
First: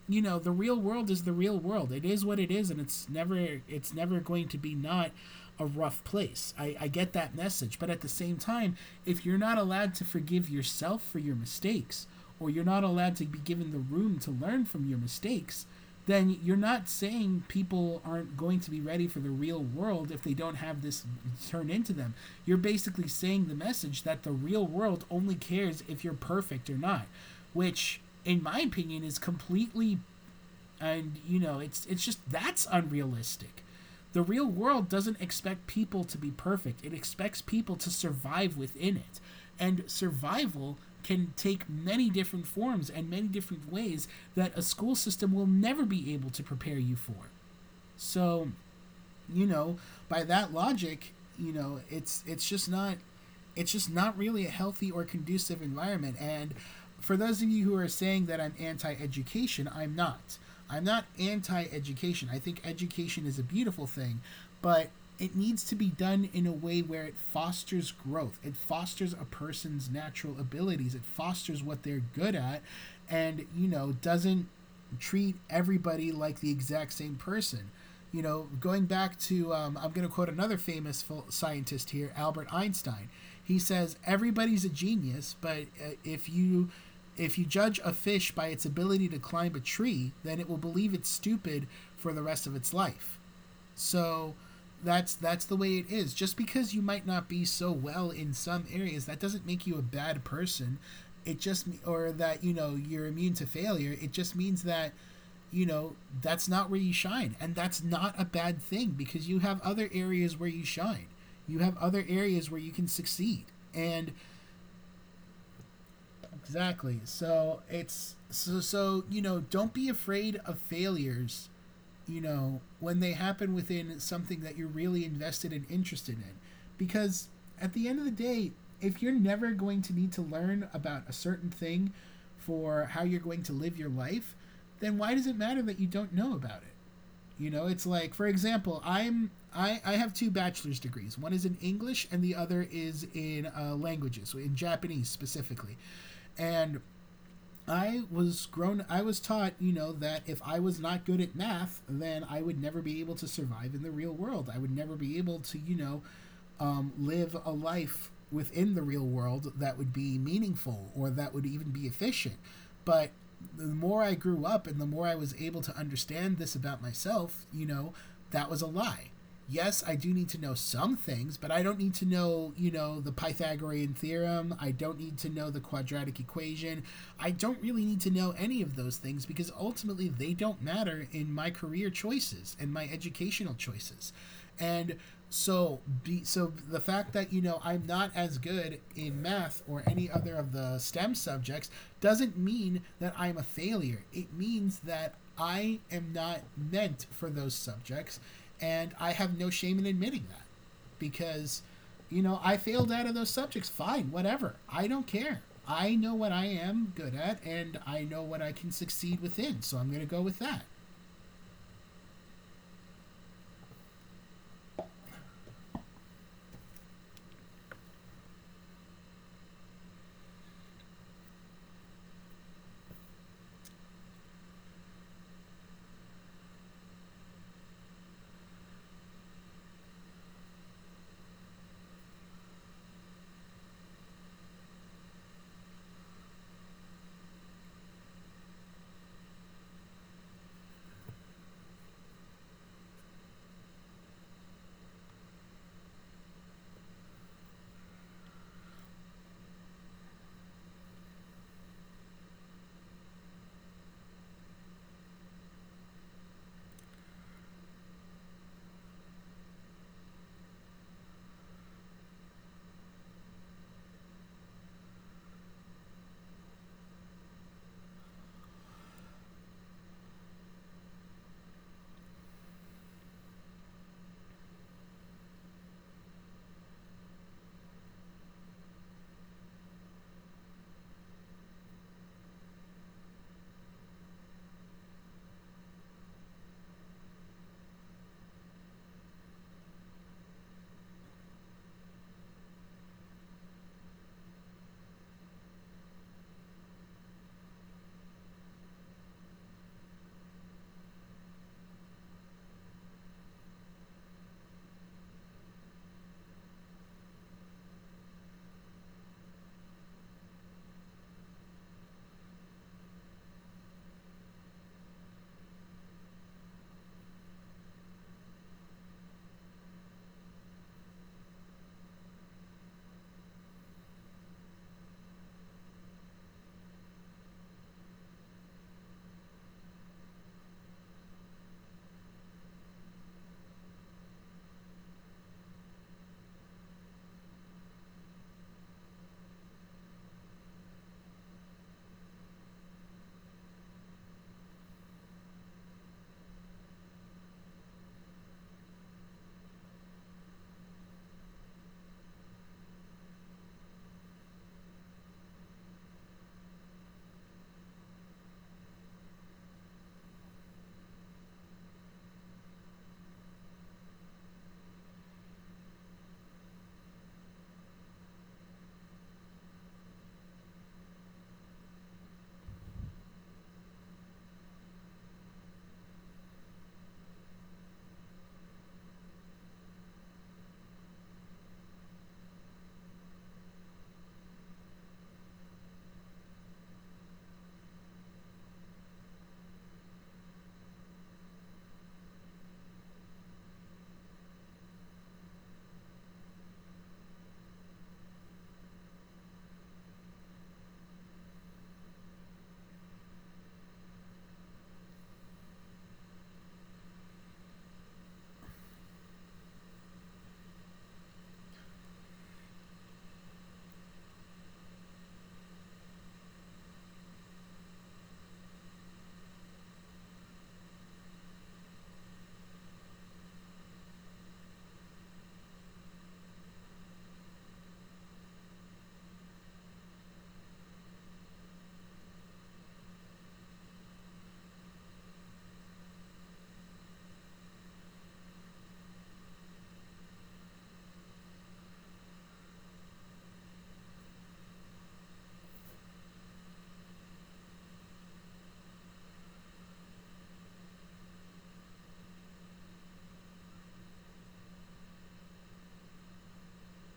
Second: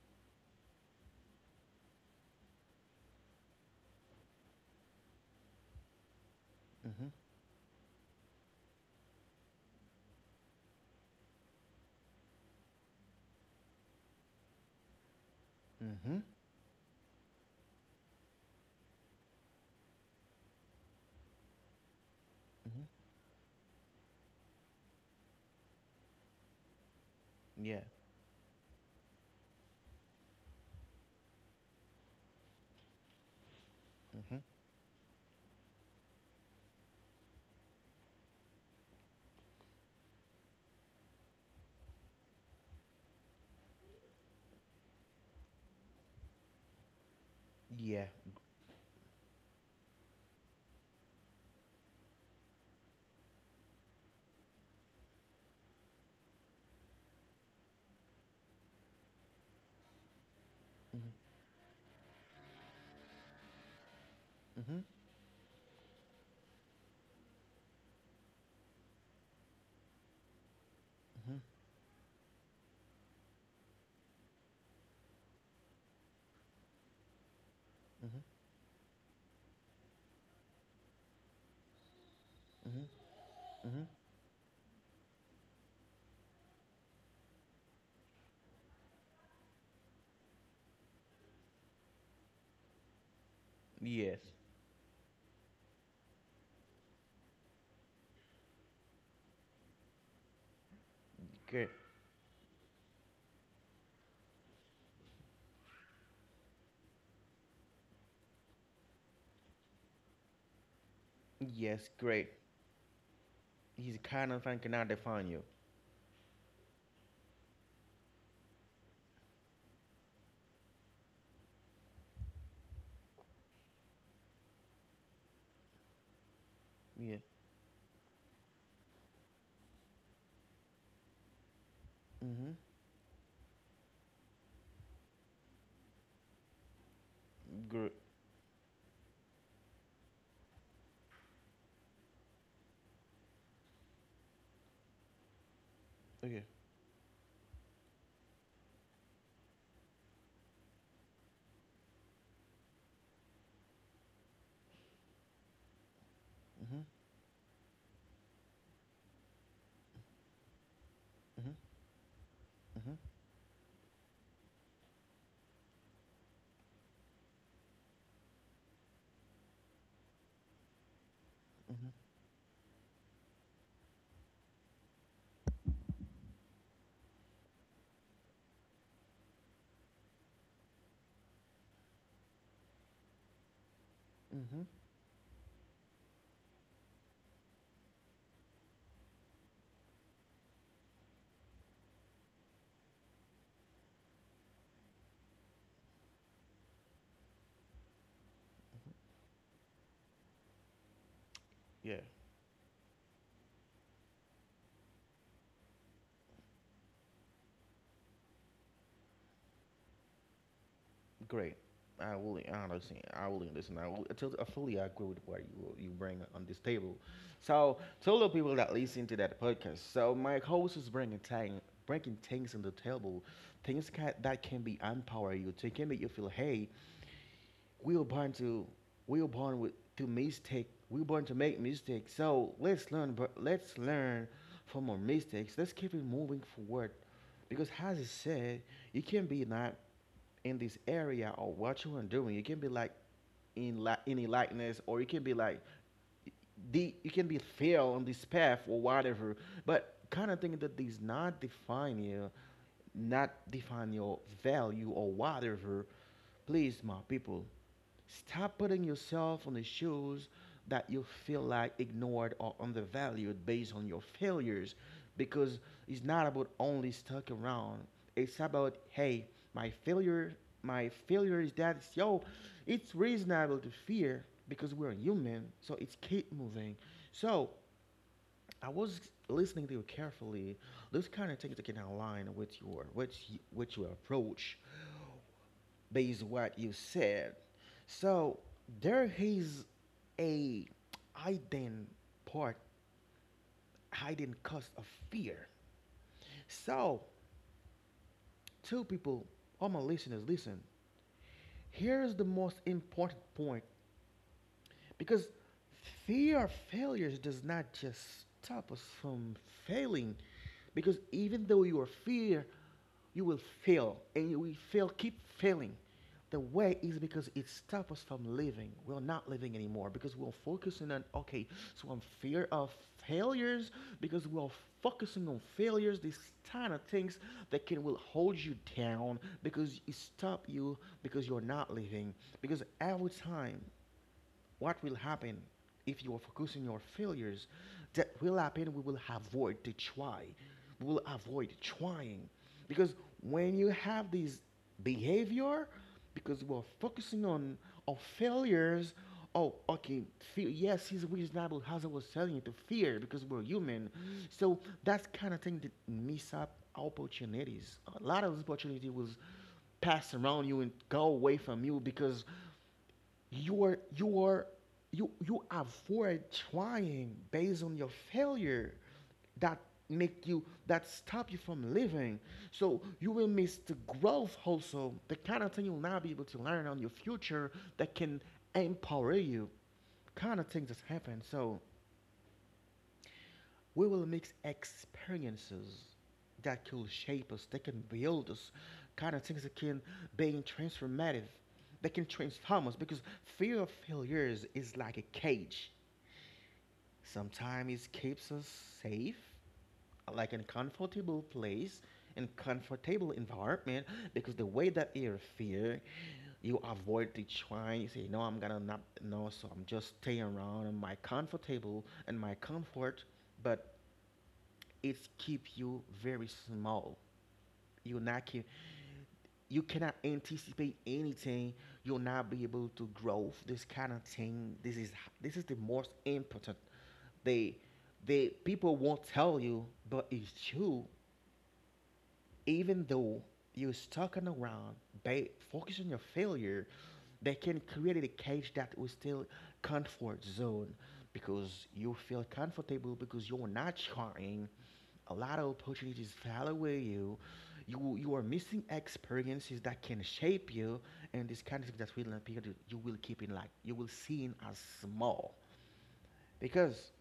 S2: you know the real world is the real world, it is what it is, and it's never going to be not a rough place. I
S1: Mhm.
S2: get that message, but at the same time, if you're not allowed to forgive yourself for your mistakes, or you're not allowed to be given the room to learn from your mistakes,
S1: Mhm.
S2: then you're not saying people aren't going to be ready for the real world if they don't have this turned into them. You're
S1: Mhm.
S2: basically saying the message that the real world only cares if you're perfect or not,
S1: Yeah.
S2: which, in my opinion, is completely and you know it's just that's unrealistic. The
S1: Mhm.
S2: real world doesn't expect people to be perfect, it expects people to survive within it. And survival can take many different forms and many different ways that a school system will never be able to prepare you for.
S1: Yeah.
S2: So you know, by that logic, you know, it's just not, it's just not really a healthy or conducive environment. And for those of you who are saying that I'm anti-education, I'm not. I'm not
S1: Mhm.
S2: anti-education. I think education is a beautiful thing,
S1: Mhm.
S2: but it needs to be done in a way where it fosters growth. It fosters a person's natural abilities. It
S1: Mhm.
S2: fosters what they're good at, and, you know, doesn't treat everybody like the exact same person.
S1: Mhm.
S2: You know, going back to, I'm going to quote another famous scientist here, Albert
S1: Mhm.
S2: Einstein. He
S1: Mhm.
S2: says, "Everybody's a genius, but if you judge a fish by its ability to climb a tree, then it will believe it's stupid for the rest of its life."
S1: Yes.
S2: So that's the way it is. Just because you might not be so well in some areas, that doesn't make you a bad person. It
S1: Great.
S2: just or that you know you're immune to failure. It just means that you know that's not where you shine, and that's not a bad thing because you have other areas where you shine. You have
S1: Yes.
S2: other
S1: Great.
S2: areas where you can succeed,
S1: He's
S2: and
S1: kind of thinking I define you.
S2: exactly. So it's so you know, don't be afraid of failures, you know, when they happen within something that you're really invested and interested in,
S1: Yeah.
S2: because at the end of the day, if you're never going to need to learn about a certain thing
S1: Mhm.
S2: for how you're going to live your life, then why does it matter that you don't know about it? You know, it's
S1: Great.
S2: like, for example, I have two bachelor's degrees. One is in English, and the other is in languages, so in Japanese specifically.
S1: Okay.
S2: And I was grown. I was taught, you know, that if I was not good at math, then I would never be able to survive in the real world. I would never be able to, you know,
S1: Mhm.
S2: live a life within the real world that would be meaningful or that would
S1: Mhm.
S2: even be efficient.
S1: Mhm.
S2: But the more I grew up and the more I was able to understand this about myself, you know, that was a lie. Yes, I do need to know some things, but I don't
S1: Mhm.
S2: need to know, you know, the Pythagorean theorem. I don't need to know the quadratic equation. I don't really need to know any of those things because ultimately they don't matter in my career choices and my educational choices.
S1: Mhm.
S2: And so the fact that you know I'm not as good in math or any other of the STEM subjects doesn't mean that I'm a failure. It means that I am not meant for those subjects, and I have no shame in admitting that because
S1: Yeah.
S2: you know I failed out of those subjects, fine, whatever, I don't care, I know what I am good at and I know what I can succeed within, so I'm going to go with that.
S1: Great. I will honestly, I will listen. I will. I fully agree with what you bring on this table. So, to all the people that listen to that podcast, so my host is bringing things on the table, things ca that can be empower you. They can make you feel, hey, we were born to, we were born with to mistake. We were born to make mistakes. So let's learn. Let's learn from our mistakes. Let's keep it moving forward, because as I said, you can be not in this area or what you are doing. You can be like in enlightenment, or you can be like the you can be fail on this path or whatever. But kind of thing that does not define you, not define your value or whatever. Please, my people, stop putting yourself on the shoes that you feel like ignored or undervalued based on your failures because it's not about only stuck around. It's about, hey, my failure is that, yo, it's reasonable to fear because we're human. So it's keep moving. So I was listening to you carefully. Those kind of things that can align with your, with your approach based what you said. So there is a hidden part, hidden cost of fear. So, two people, all my listeners, listen. Here's the most important point. Because fear of failures does not just stop us from failing. Because even though you are fear, you will fail. And you will fail, keep failing. The way is because it stops us from living. We're not living anymore because we're focusing on, okay, so I'm fear of failures because we're focusing on failures, these kind of things that can will hold you down because it stop you because you're not living. Because every time what will happen if you are focusing your failures, that will happen, we will avoid to try, we will avoid trying because when you have this behavior, because we are focusing on our failures. Oh, okay, fear, yes, it's reasonable as I was telling you to fear because we're human. So that's kind of thing that miss up opportunities, a lot of opportunity was passed around you and go away from you because you're you avoid trying based on your failure that make you, that stop you from living. So you will miss the growth, also the kind of thing you'll not be able to learn on your future that can empower you, kind of things that happen. So we will mix experiences that can shape us, that can build us, kind of things that can be transformative, that can transform us. Because fear of failures is like a cage. Sometimes it keeps us safe, like in a comfortable place, in comfortable environment. Because the way that you fear, you avoid the trying. You say, no, I'm gonna not no, so I'm just staying around in my comfortable and my comfort. But it's keep you very small. You're not keep, you cannot anticipate anything. You'll not be able to grow. This kind of thing. This is the most important. They they people won't tell you, but it's true. Even though you're stuck on the ground, focus on your failure, they can create a cage that will still comfort zone because you feel comfortable because you're not trying. A lot of opportunities fall away you. You are missing experiences that can shape you, and this kind of thing that will appear, you will keep in, like you will see in as small because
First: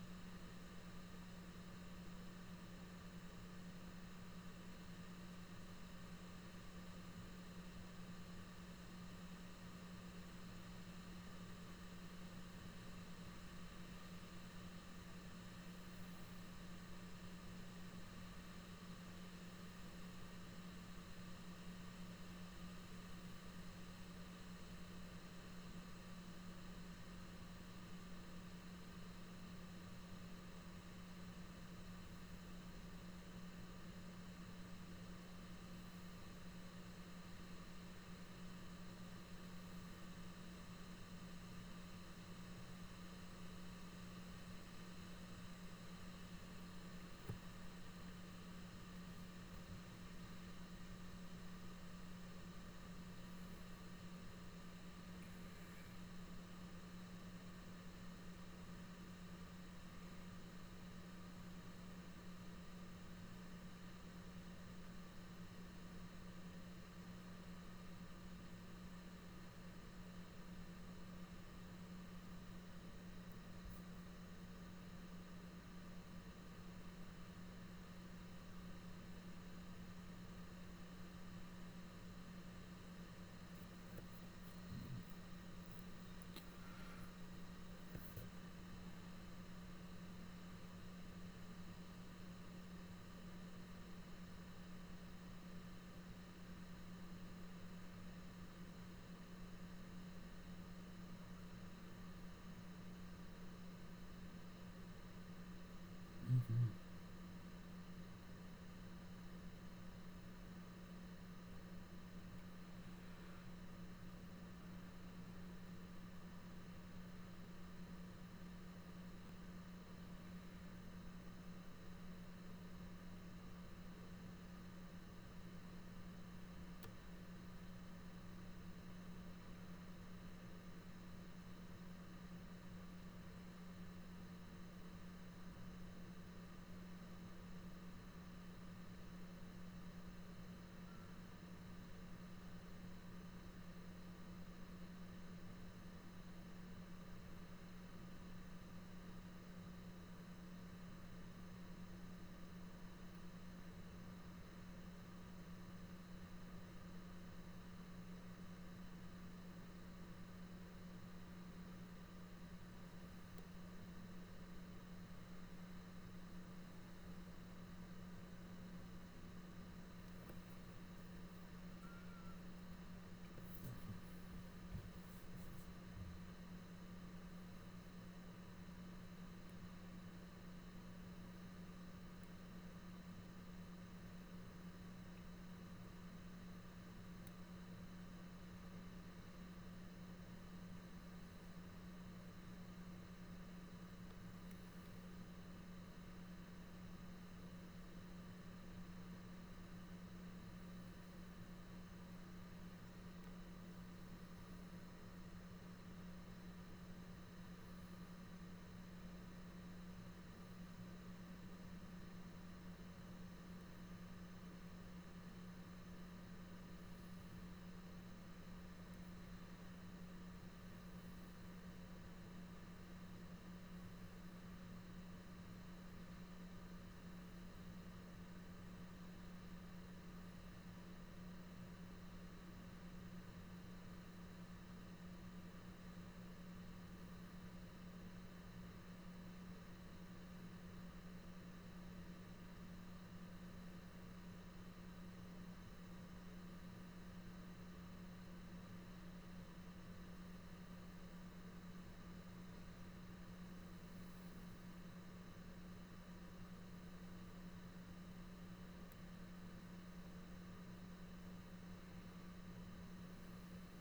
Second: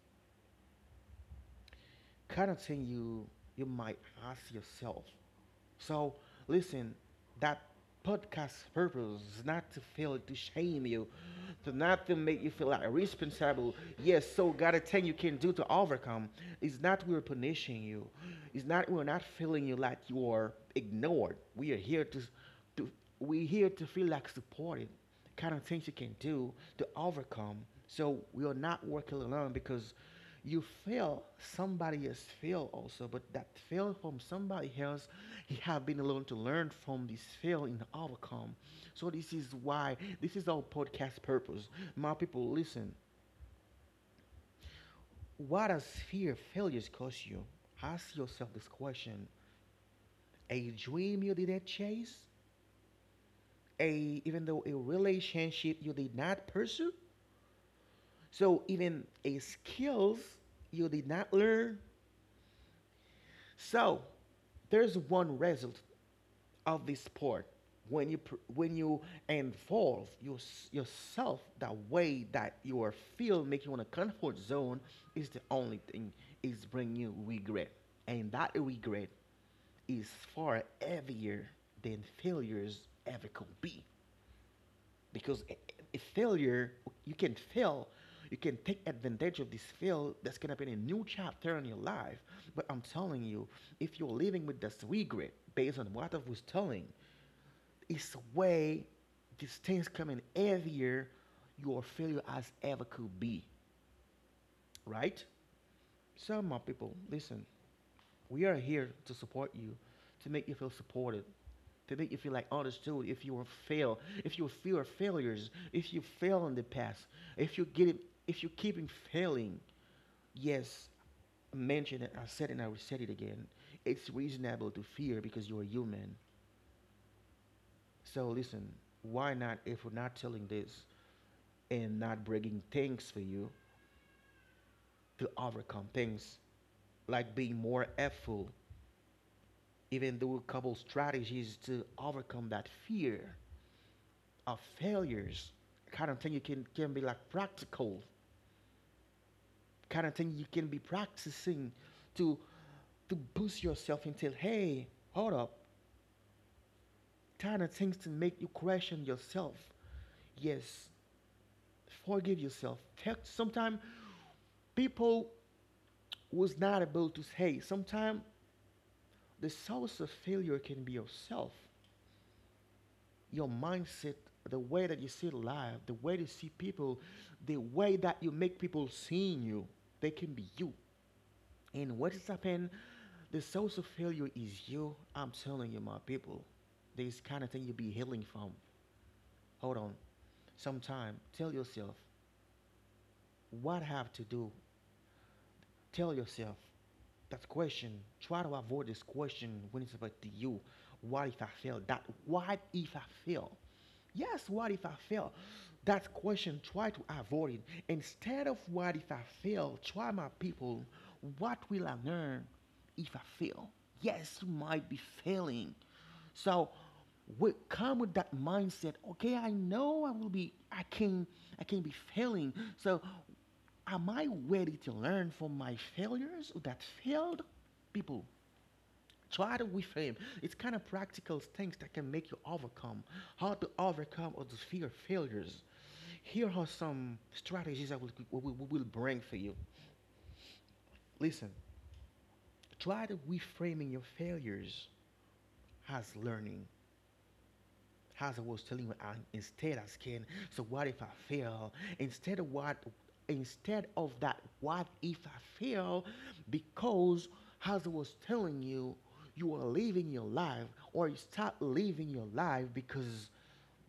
S1: kind of thing you might ask yourself. So listen, that podcast purpose is not to feel to shame you, to not to make you feel like responsible. Yes, so got a thing you can do to overcome. It's not we're punishing you. It's not we're not feeling you like you are ignored. We are here we're here to feel like supported, the kind of things you can do to overcome. So we are not working alone because you fail, somebody else fail also, but that fail from somebody else, you have been alone to learn from this fail and overcome. So this is why, this is our podcast purpose. My people, listen, what does fear of failures cost you? Ask yourself this question. A dream you didn't chase? A even though a relationship you did not pursue, so even a skills you did not learn. So there's one result of this sport when you when you involve your, yourself the way that you are feel making you in a comfort zone is the only thing, is bringing you regret, and that regret is far heavier than failures ever could be. Because a failure, you can fail, you can take advantage of this fail. That's gonna be a new chapter in your life, but I'm telling you, if you're living with this regret based on what I was telling, it's way these things coming heavier your failure as ever could be. Right. So my people, listen, we are here to support you, to make you feel supported, to make you feel like understood. If you were fail, if you fear failures, if you fail in the past, if you get it, if you keep in failing, yes, I mentioned it. I said it, and I will say it again. It's reasonable to fear because you are human. So listen, why not? If we're not telling this and not breaking things for you to overcome things, like being more effort, even though a couple strategies to overcome that fear of failures, kind of thing you can be like practical, kind of thing you can be practicing to to boost yourself until hey, hold up, kind of things to make you question yourself. Yes, forgive yourself. Sometimes people was not able to say. Sometimes the source of failure can be yourself, your mindset, the way that you see life, the way you see people, the way that you make people seeing you. They can be you. And what is happening? The source of failure is you. I'm telling you, my people. This kind of thing you be healing from. Hold on. Sometime, tell yourself what I have to do. Tell yourself that question. Try to avoid this question when it's about to you. What if I fail? That what if I fail? Yes, what if I fail? That question, try to avoid it. Instead of what if I fail, try my people, what will I learn if I fail? Yes, you might be failing. So we come with that mindset, okay, I know I will be, I can, I can be failing. So am I ready to learn from my failures that failed people? Try to reframe. It's kind of practical things that can make you overcome. How to overcome all the fear of failures. Here are some strategies I will bring for you. Listen, try to reframing your failures as learning. As I was telling you, I, instead I can. So what if I fail? Instead of what? Instead of that, what if I fail? Because as I was telling you, you are living your life, or you start living your life because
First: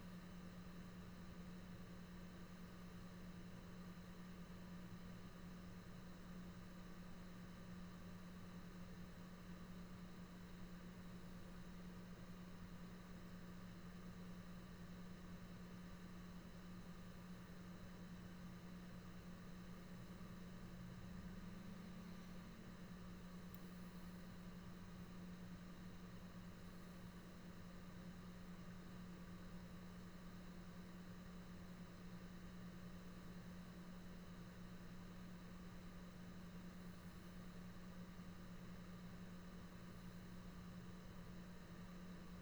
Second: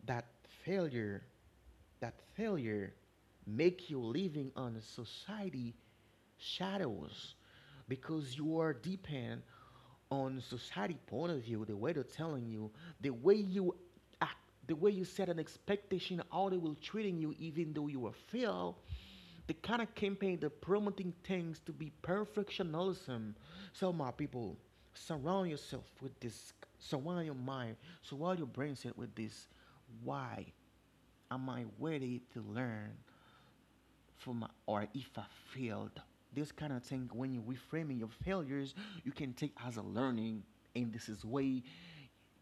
S1: that failure, that failure, make you living on society shadows because you are depend on society point of view, the way they're telling you, the way you act, the way you set an expectation, how they will treating you, even though you are fail, the kind of campaign that promoting things to be perfectionism. So my people, surround yourself with this, surround your mind, surround your brain set with this. Why am I ready to learn from or if I failed? This kind of thing, when you reframing your failures, you can take as a learning, and this is way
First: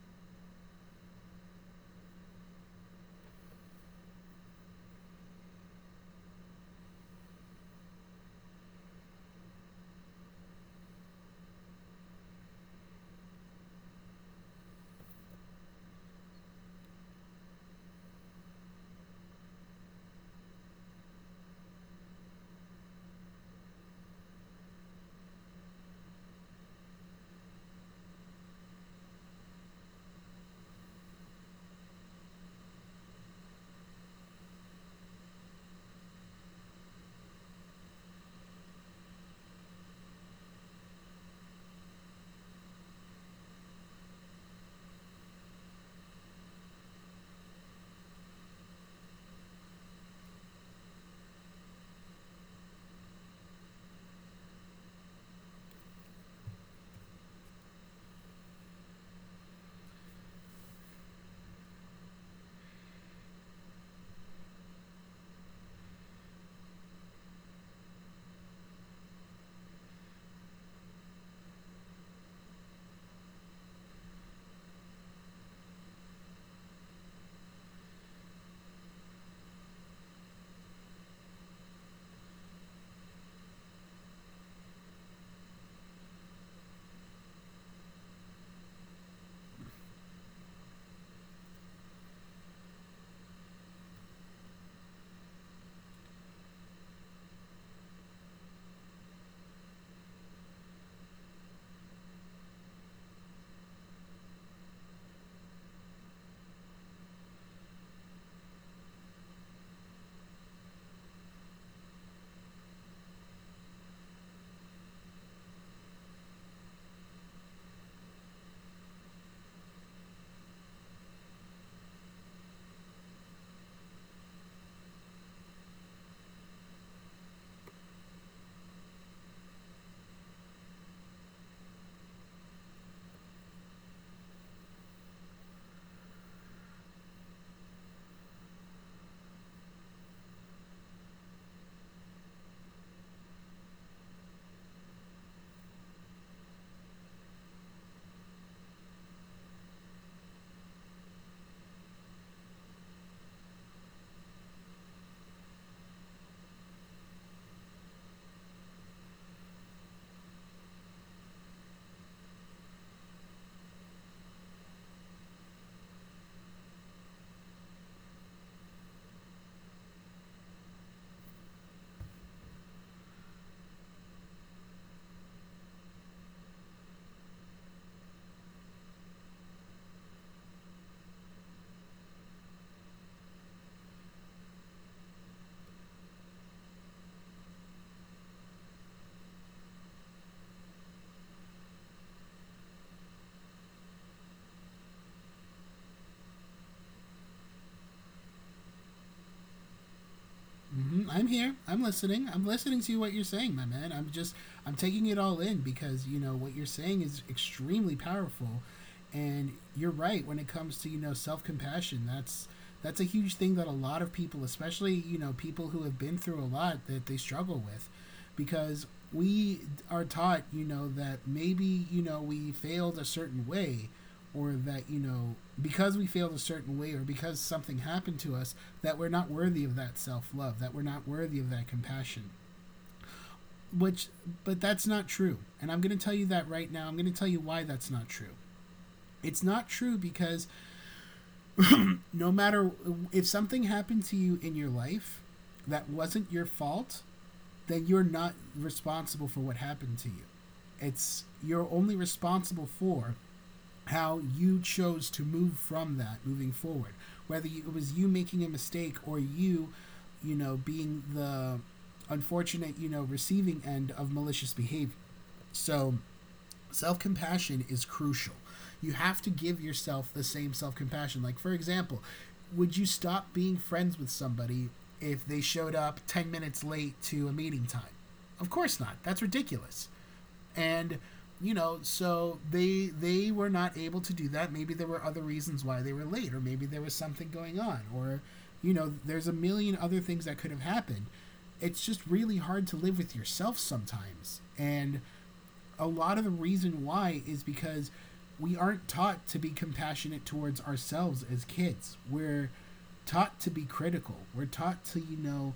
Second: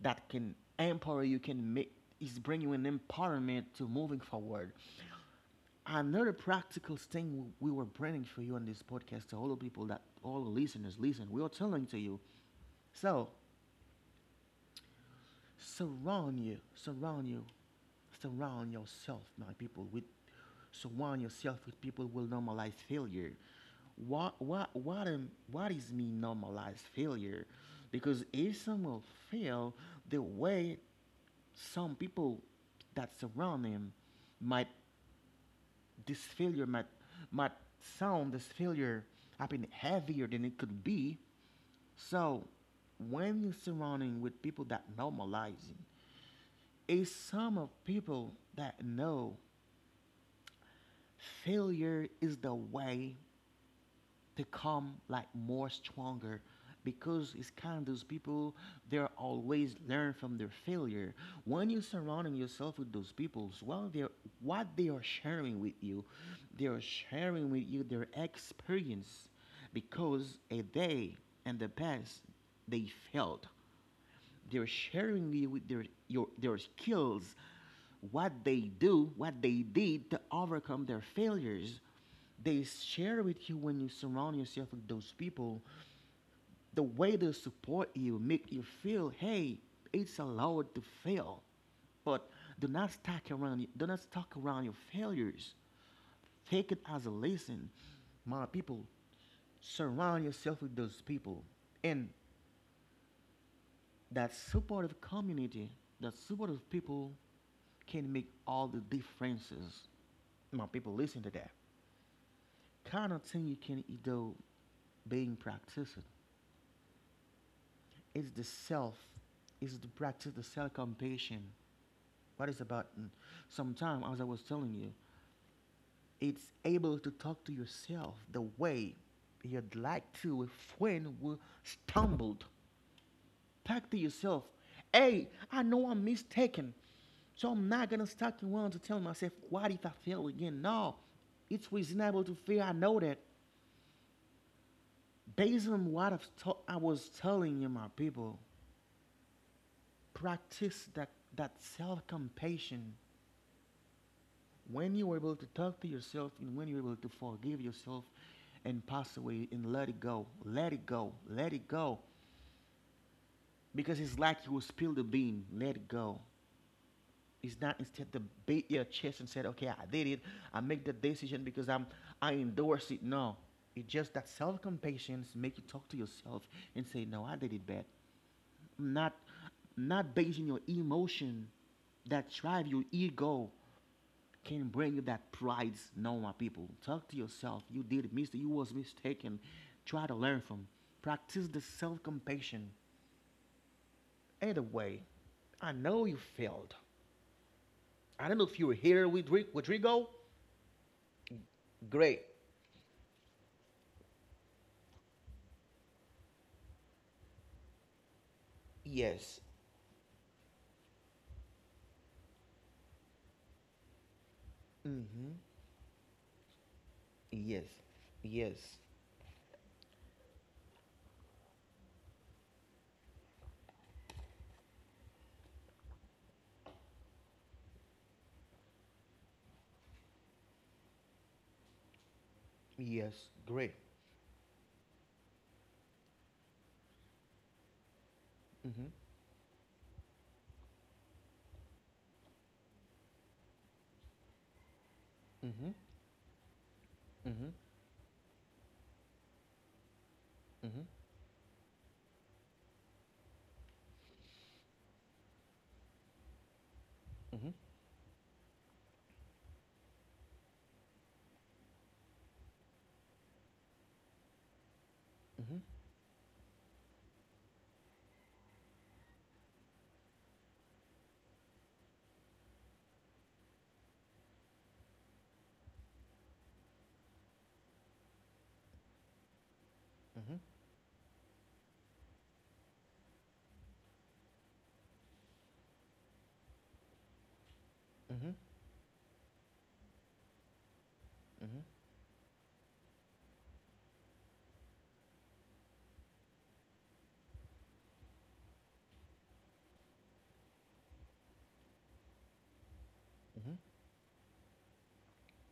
S1: that can empower you, can make is bring you an empowerment to moving forward. Another practical thing we were bringing for you on this podcast to all the people that all the listeners listen, we are telling to you. So Surround you, surround you, surround yourself, my people, with surround yourself with people who will normalize failure. What is mean? Normalize failure? Because if someone fail, the way some people that surround him might, this failure might might sound this failure happen heavier than it could be. So when you're surrounding with people that normalize you, a sum of people that know failure is the way to come like more stronger, because it's kind of those people, they're always learn from their failure. When you surrounding yourself with those people, well they're, what they are sharing with you, they are sharing with you their experience. Because a day and the past they failed, they're sharing you with their skills, what they do, what they did to overcome their failures. They share with you when you surround yourself with those people. The way they support you, make you feel, hey, it's allowed to fail. But do not stuck around. Do not stuck around your failures. Take it as a lesson, my people. Surround yourself with those people, and that supportive community, that supportive people can make all the differences. My people, listen to that. Kind of thing you can do being practiced. It's the self, it's the practice, the self compassion. What is about sometimes, as I was telling you, it's able to talk to yourself the way you'd like to if when we stumbled. Talk to yourself. Hey, I know I'm mistaken. So I'm not gonna start around to tell myself, what if I fail again? No, it's reasonable to fear. I know that. Based on what I was telling you, my people, practice that, that self compassion. When you're able to talk to yourself and when you're able to forgive yourself and pass away and let it go, let it go, let it go. Because it's like you will spill the bean, let it go. It's not instead to beat your chest and said, "Okay, I did it. I make the decision because I endorse it." No, it's just that self-compassion make you talk to yourself and say, "No, I did it bad." Not not basing your emotion that drive your ego can bring you that pride. No, my people, talk to yourself. You did it, Mister. You was mistaken. Try to learn from. Practice the self-compassion. Either way, I know you failed. I don't know if you were here with with Rigo.
S2: Hmm, I'm here. I'm
S1: Great.
S2: listening. I'm listening to what you're saying, my man. I'm just I'm taking it all in because you know what you're saying is extremely powerful,
S1: Yes.
S2: and you're right when it comes to you know self compassion. That's a huge thing that a lot of people, especially you
S1: Mm-hmm.
S2: know people who have been through a lot, that they struggle
S1: Yes.
S2: with
S1: Yes.
S2: because we are taught, you know, that maybe, you know, we failed a certain way, or that, you know, because we failed a certain way or because something happened to us, that we're not worthy of that self love, that we're not worthy of that compassion.
S1: Yes. Great.
S2: Which, but that's not true. And I'm going to tell you that right now. I'm going to tell you why that's not true.
S1: Mm-hmm.
S2: It's not true because no matter if something happened to you in your life
S1: Mm-hmm.
S2: that wasn't your fault,
S1: Mm-hmm.
S2: then you're not responsible for what happened to you.
S1: Mm-hmm.
S2: It's you're only responsible for how you chose to move from that moving forward. Whether you, it was you making a mistake or you know, being the unfortunate, you know, receiving end of malicious behavior.
S1: Mm-hmm.
S2: So self compassion is crucial. You have to give yourself the same self compassion. Like, for example, would you stop being friends with somebody if they showed up 10 minutes late to a meeting time? Of course not. That's ridiculous.
S1: Mm-hmm. Mm-hmm.
S2: And you know, so they were not able to do that. Maybe there were other reasons why they were late, or maybe there was something going on, or
S1: Mm-hmm.
S2: you know, there's a million other things that could have happened.
S1: Mm-hmm.
S2: It's just really hard to live with yourself sometimes. And a lot of the reason why is because we aren't taught to be compassionate towards ourselves as kids. We're taught to
S1: Mm-hmm.
S2: be critical. We're taught to, you know,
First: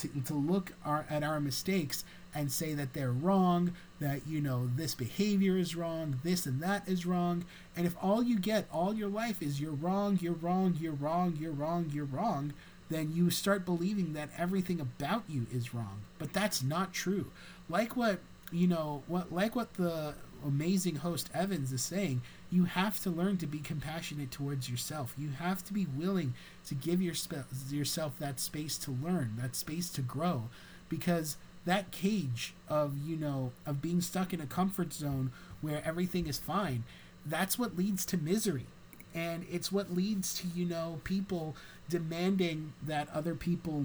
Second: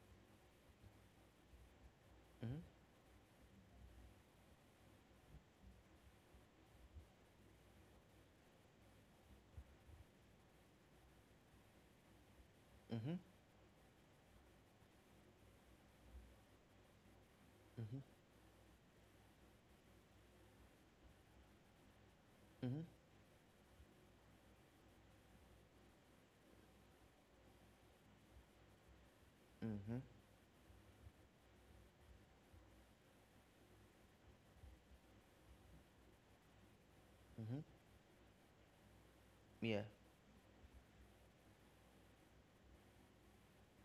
S2: to look our, at our mistakes and say that they're wrong, that, you know, this behavior is wrong, this and that is wrong. And if all you get all your life is you're wrong, you're wrong, you're wrong, you're wrong, you're wrong, then
S1: Mm-hmm.
S2: you start believing that everything about you is wrong. But that's not true. Like what you know what like what the amazing host Evans is saying, you
S1: Mm-hmm.
S2: have to learn to be compassionate towards yourself. You have to be willing to give yourself that space to learn, that space
S1: Mm-hmm.
S2: to grow, because that cage of you know of being stuck in a comfort zone where everything is fine, that's
S1: Mm-hmm.
S2: what leads to misery. And it's
S1: Yeah.
S2: what leads to, you know, people demanding that other people,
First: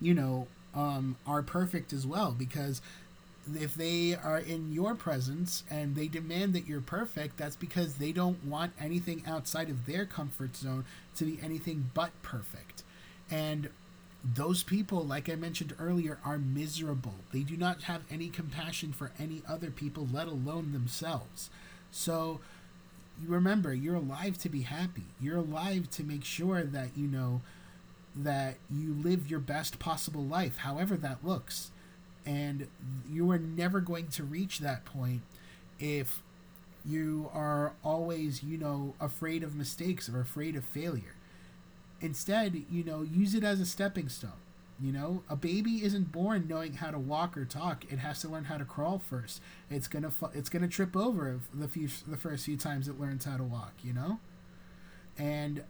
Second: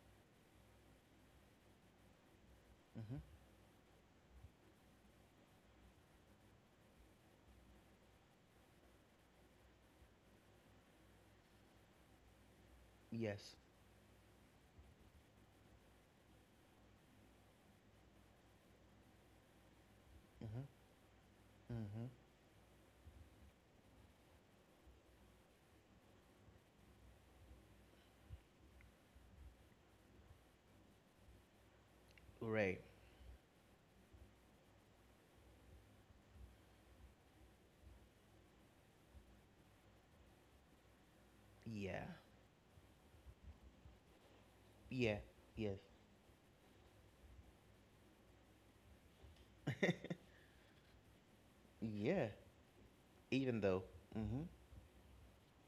S2: you know, are perfect as well because
S1: Mm-hmm.
S2: if they are in your presence and they demand that you're perfect, that's because they don't want anything outside of their comfort zone to be anything but perfect.
S1: Yes.
S2: And those people, like I mentioned earlier, are miserable. They do not have any compassion for any other people, let alone
S1: Mm-hmm.
S2: themselves.
S1: Mm-hmm.
S2: So remember, you're alive to be happy. You're alive to make sure that, you know, that you live your best possible life, however that looks. And
S1: Right.
S2: you are never going to reach that point if you are always, you know, afraid of mistakes or afraid of failure.
S1: Yeah.
S2: Instead, you know, use it as a stepping stone. You
S1: Yeah.
S2: know, a
S1: Yes.
S2: baby isn't born knowing how to walk or talk. It has to learn how to crawl first. It's gonna trip over the few the
S1: Yeah.
S2: first few times it learns how to
S1: Even
S2: walk.
S1: though.
S2: You know,
S1: Mm-hmm.
S2: and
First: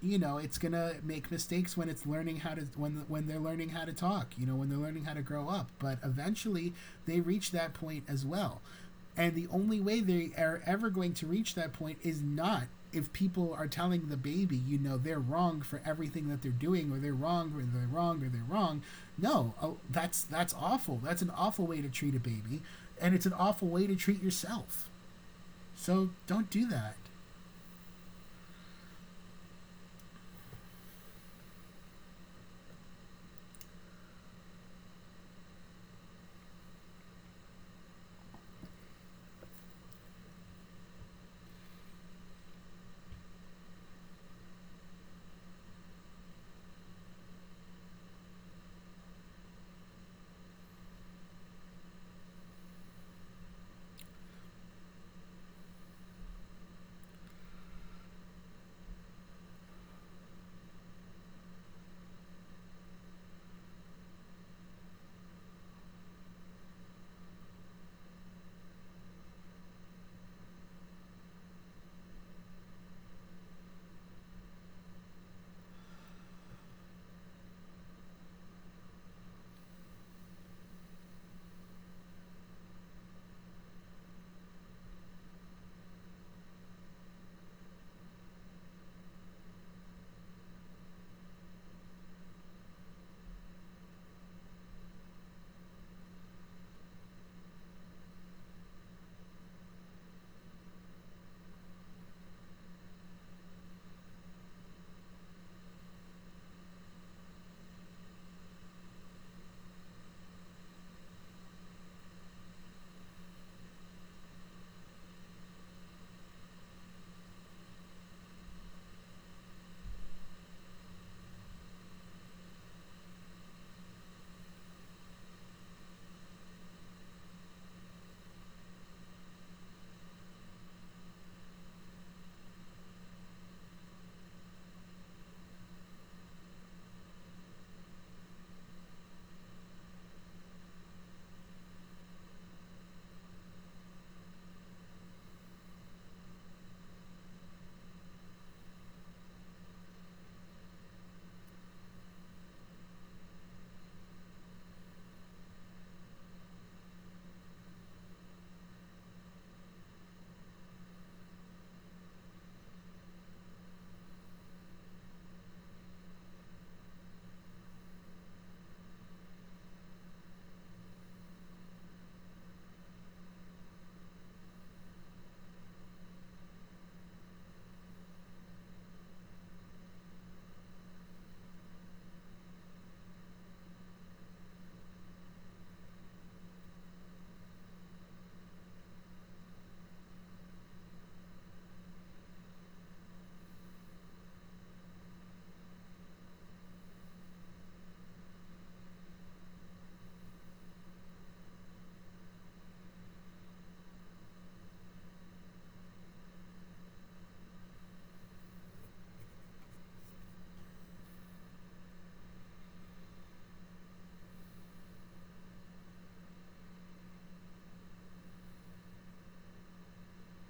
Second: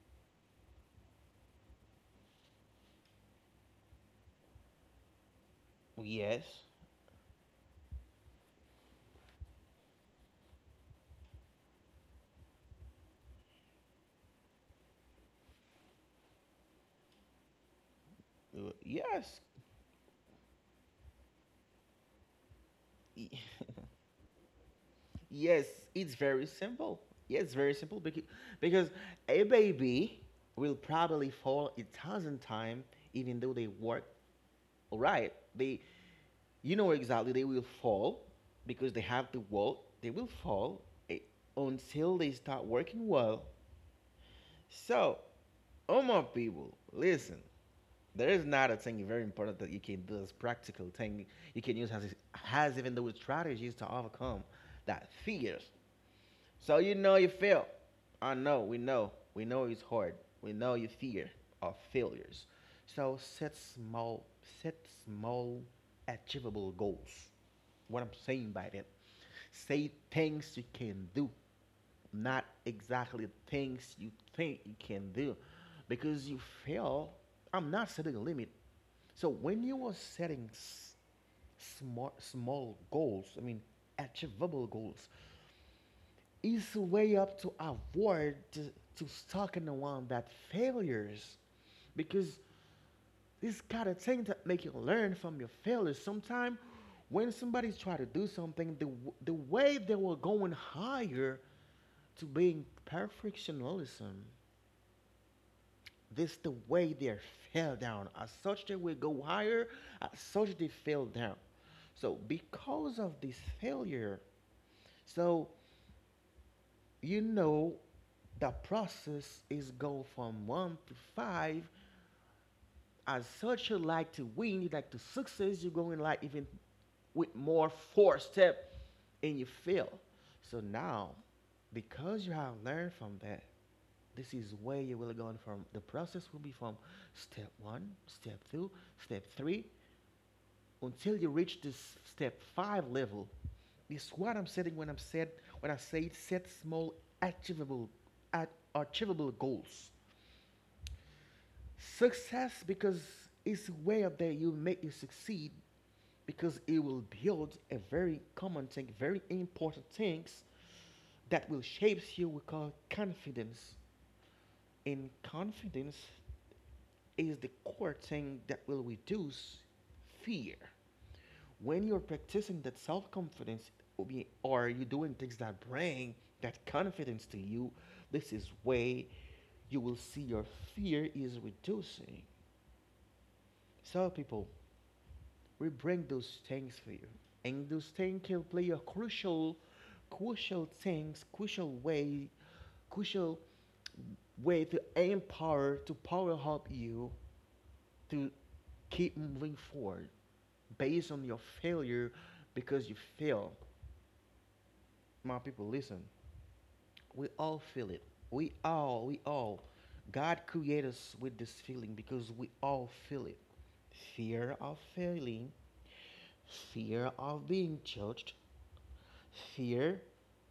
S2: you know it's gonna make mistakes when it's learning how to when they're learning how to talk, you know, when they're learning how to grow up, but
S1: Yes.
S2: eventually they reach that point as well. And the only way they are ever going to reach that point is not if people are telling the baby, you know, they're wrong for everything that they're doing, or they're wrong, or they're wrong, or they're wrong.
S1: Yes.
S2: No, oh, that's awful, that's an awful way to treat a baby, and it's
S1: Y-
S2: an awful way to treat yourself,
S1: Yes,
S2: so
S1: it's very
S2: don't do that.
S1: simple. Yes, it's very simple because a baby will probably fall 1,000 times even though they work all right. They, you know exactly they will fall because they have to walk. They will fall eh, until they start working well. So, all my people, listen. There is not a thing very important that you can do as practical thing you can use as even though strategies to overcome that fears so you know you fail. I know, we know. We know it's hard. We know you fear of failures. So set small achievable goals. What I'm saying by that. Say things you can do, not exactly things you think you can do. Because you fail, I'm not setting a limit. So when you are setting smart, small goals, I mean, achievable goals, is way up to avoid to stuck in the one that failures because this kind of thing that make you learn from your failures sometimes when somebody's try to do something the way they were going higher to being perfectionism, this the way they fell down as such they will go higher as such they fell down so because of this failure. So you know, the process is go from one to five. As such, you like to win, you like to success, you go in like even with more four step and you fail. So now, because you have learned from that, this is where you will go from the process will be from step one, step two, step three, until you reach this step five level, is what I'm saying when I'm said when I say set small achievable at achievable goals. Success because it's way up there you make you succeed because it will build a very common thing, very important things that will shape you we call confidence. And confidence is the core thing that will reduce fear. When you're practicing that self-confidence or you're doing things that bring that confidence to you, this is way you will see your fear is reducing. So people, we bring those things for you, and those things can play a crucial things crucial way crucial way to empower to power up you to keep moving forward based on your failure because you fail. My people, listen. We all feel it. We all. God created us with this feeling because we all feel it. Fear of failing, fear of being judged. Fear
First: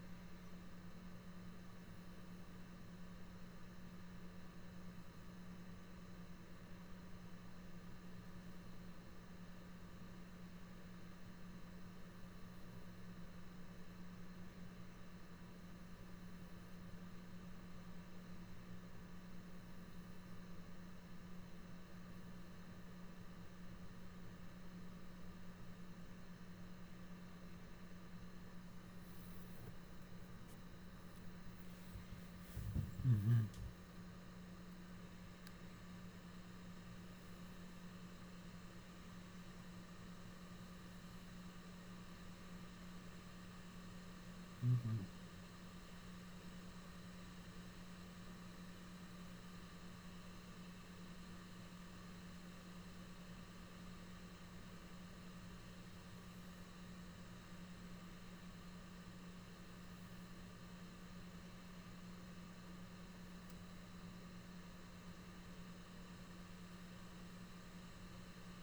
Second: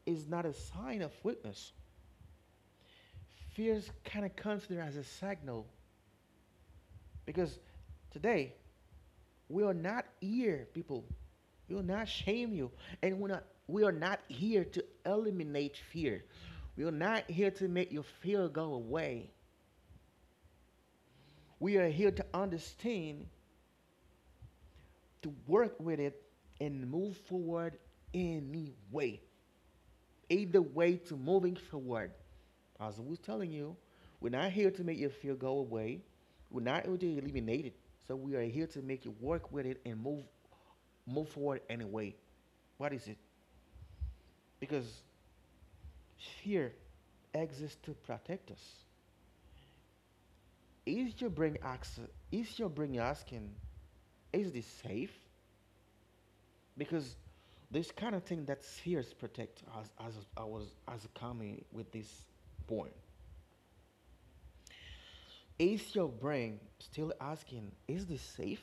S1: is not a sign of weakness. Fear is kind of considered as a signal because today we are not here, people. We will not shame you. And we are not here to eliminate fear. We are not here to make your fear go away. We are here to understand, to work with it, and move forward anyway. Either way to moving forward. As I was
S2: Mm-hmm.
S1: telling you, we're not here to make your fear go away. We're not here to eliminate it. So we are here to make you work with it and move move forward anyway. What is it? Because
S2: Mm-hmm.
S1: fear exists to protect us. Is your brain asking, is this safe? Because this kind of thing that spheres protect us as I was as a coming with this point. Is your brain still asking, is this safe?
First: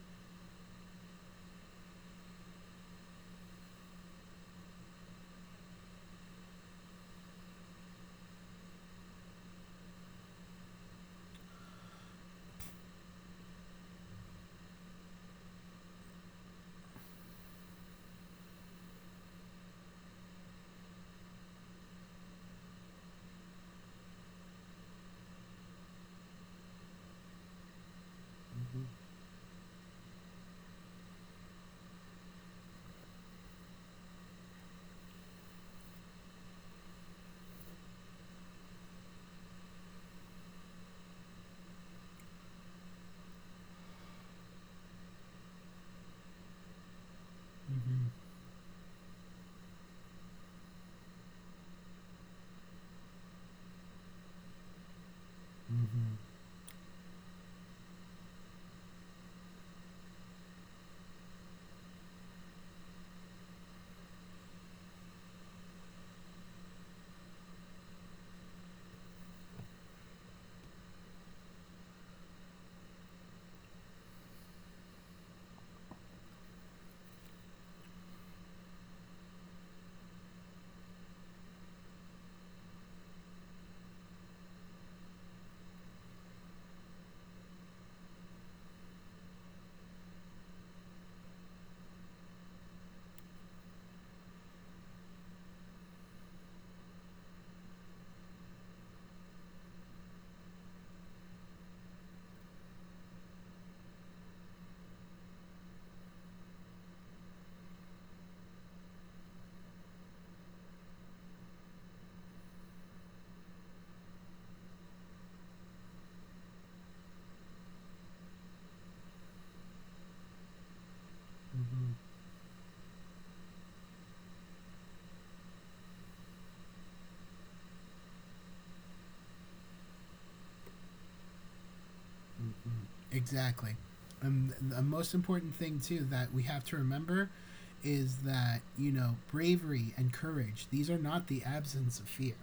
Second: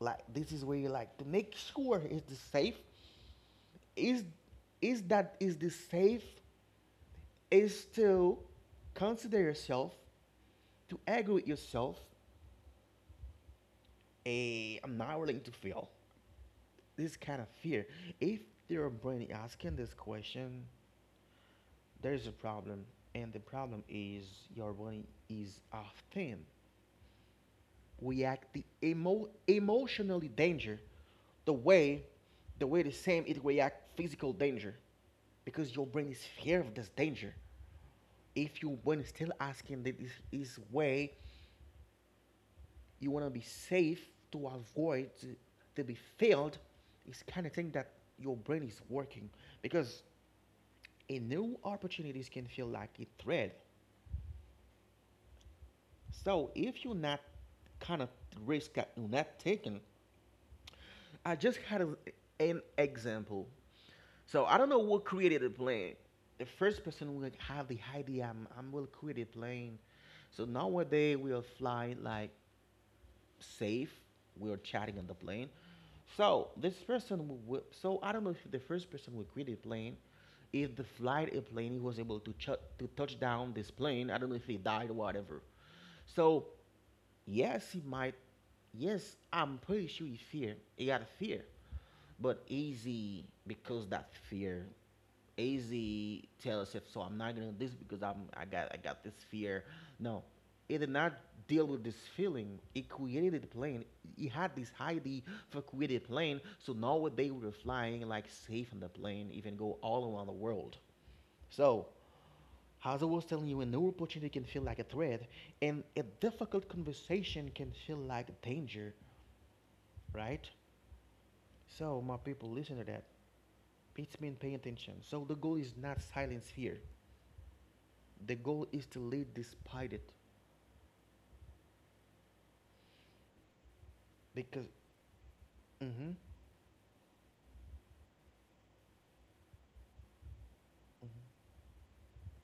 S1: Like this is where you like to make sure, is this safe? Is is this safe is to consider yourself, to argue with yourself, a I'm not willing to fail. This kind of fear. If your brain asking this question, there's a problem, and the problem is your brain is often react the
S2: Mm-hmm.
S1: emotionally danger, the way the way the same it react physical danger because your brain is fear of this danger. If your brain is still asking that is way you want to be safe to avoid to be failed. It's kind of thing that
S2: Mm-hmm.
S1: your brain is working because a new opportunities can feel like a threat,
S2: Mm-hmm,
S1: so if you're not kind of risk that you're not taking, I just had an example. So I don't know what created the plane, the first person would have the idea I'm will create a plane, so nowadays we are flying like safe. We were chatting on the plane. So this person, so I don't know if the first person who created the plane, if the flight a plane he was able to to touch down this plane. I don't know if he died or whatever. So yes, he might. Yes, I'm pretty sure he fear. He got a fear, but easy because that fear AZ Taylor Swift, so I'm not gonna do this because I got this fear. No, it did not deal with this feeling. It created a plane. It had this highly for created plane. So now they were flying like safe on the plane, even go all around the world. So as I was telling you, a new opportunity can feel like a threat, and a difficult conversation can feel like danger, right?
S2: mm-hmm.
S1: So my people, listen to that. It's mean paying attention. So the goal is not silence fear. The goal is to lead despite it,
S2: Exactly. And
S1: because
S2: the most important thing, too,
S1: mm-hmm,
S2: that we have to remember is that, you know, bravery and courage, these are not the
S1: mm-hmm.
S2: absence of fear.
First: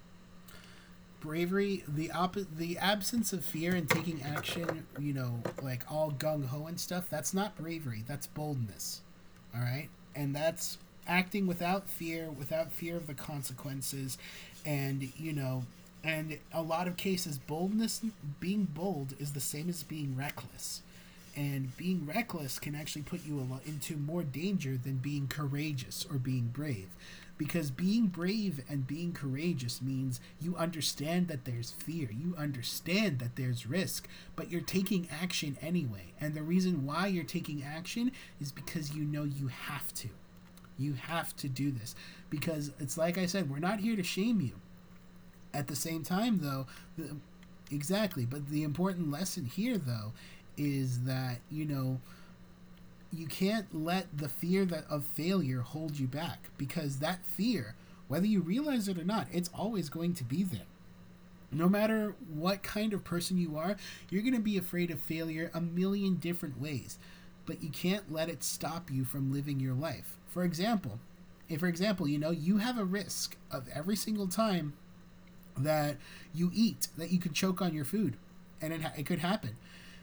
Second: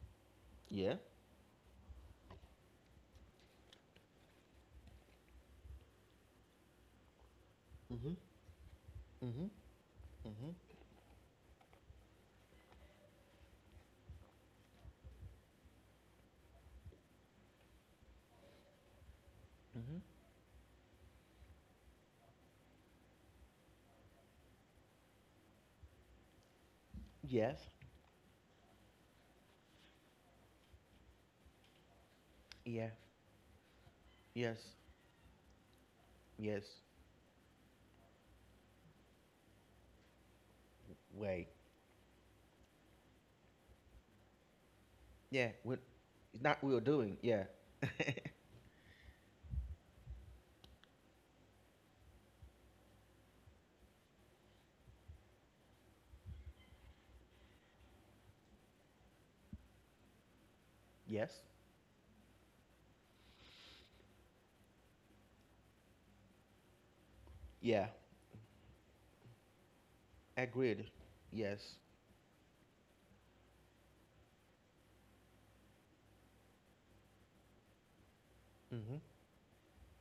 S1: Yeah,
S2: Bravery, the absence of fear and taking action, you know, like all gung ho and stuff, that's not bravery,
S1: mm-hmm,
S2: that's boldness.
S1: mm-hmm,
S2: All right? And
S1: mm-hmm,
S2: that's acting without fear, without fear of the consequences, and, you know, and a lot of cases boldness, being bold is the same as
S1: mm-hmm,
S2: being reckless. And being reckless can actually put you a lot into more danger than being courageous or being brave, because
S1: yes,
S2: being brave and being courageous means you understand that there's fear, you
S1: yeah,
S2: understand that there's risk, but
S1: yes,
S2: you're taking action anyway. And the
S1: yes.
S2: reason why you're taking action is because you know you have to. You have to
S1: Wait,
S2: do this because it's like I said, we're not here to shame you.
S1: yeah,
S2: At the
S1: we,
S2: same time,
S1: it's not
S2: though,
S1: we are
S2: the,
S1: doing. Yeah,
S2: exactly, but the important lesson here, though, is that, you can't let the fear that of failure hold you back, because that fear, whether you realize it or not, it's always going to be there.
S1: yes,
S2: No matter what kind of person you are, you're going to be afraid of failure a million different ways, but you
S1: yeah,
S2: can't let it stop you from living your life. For
S1: agreed.
S2: example, if
S1: Yes,
S2: you have a risk of every single time that you eat that you could choke on your food, and it,
S1: mm-hmm,
S2: it could happen.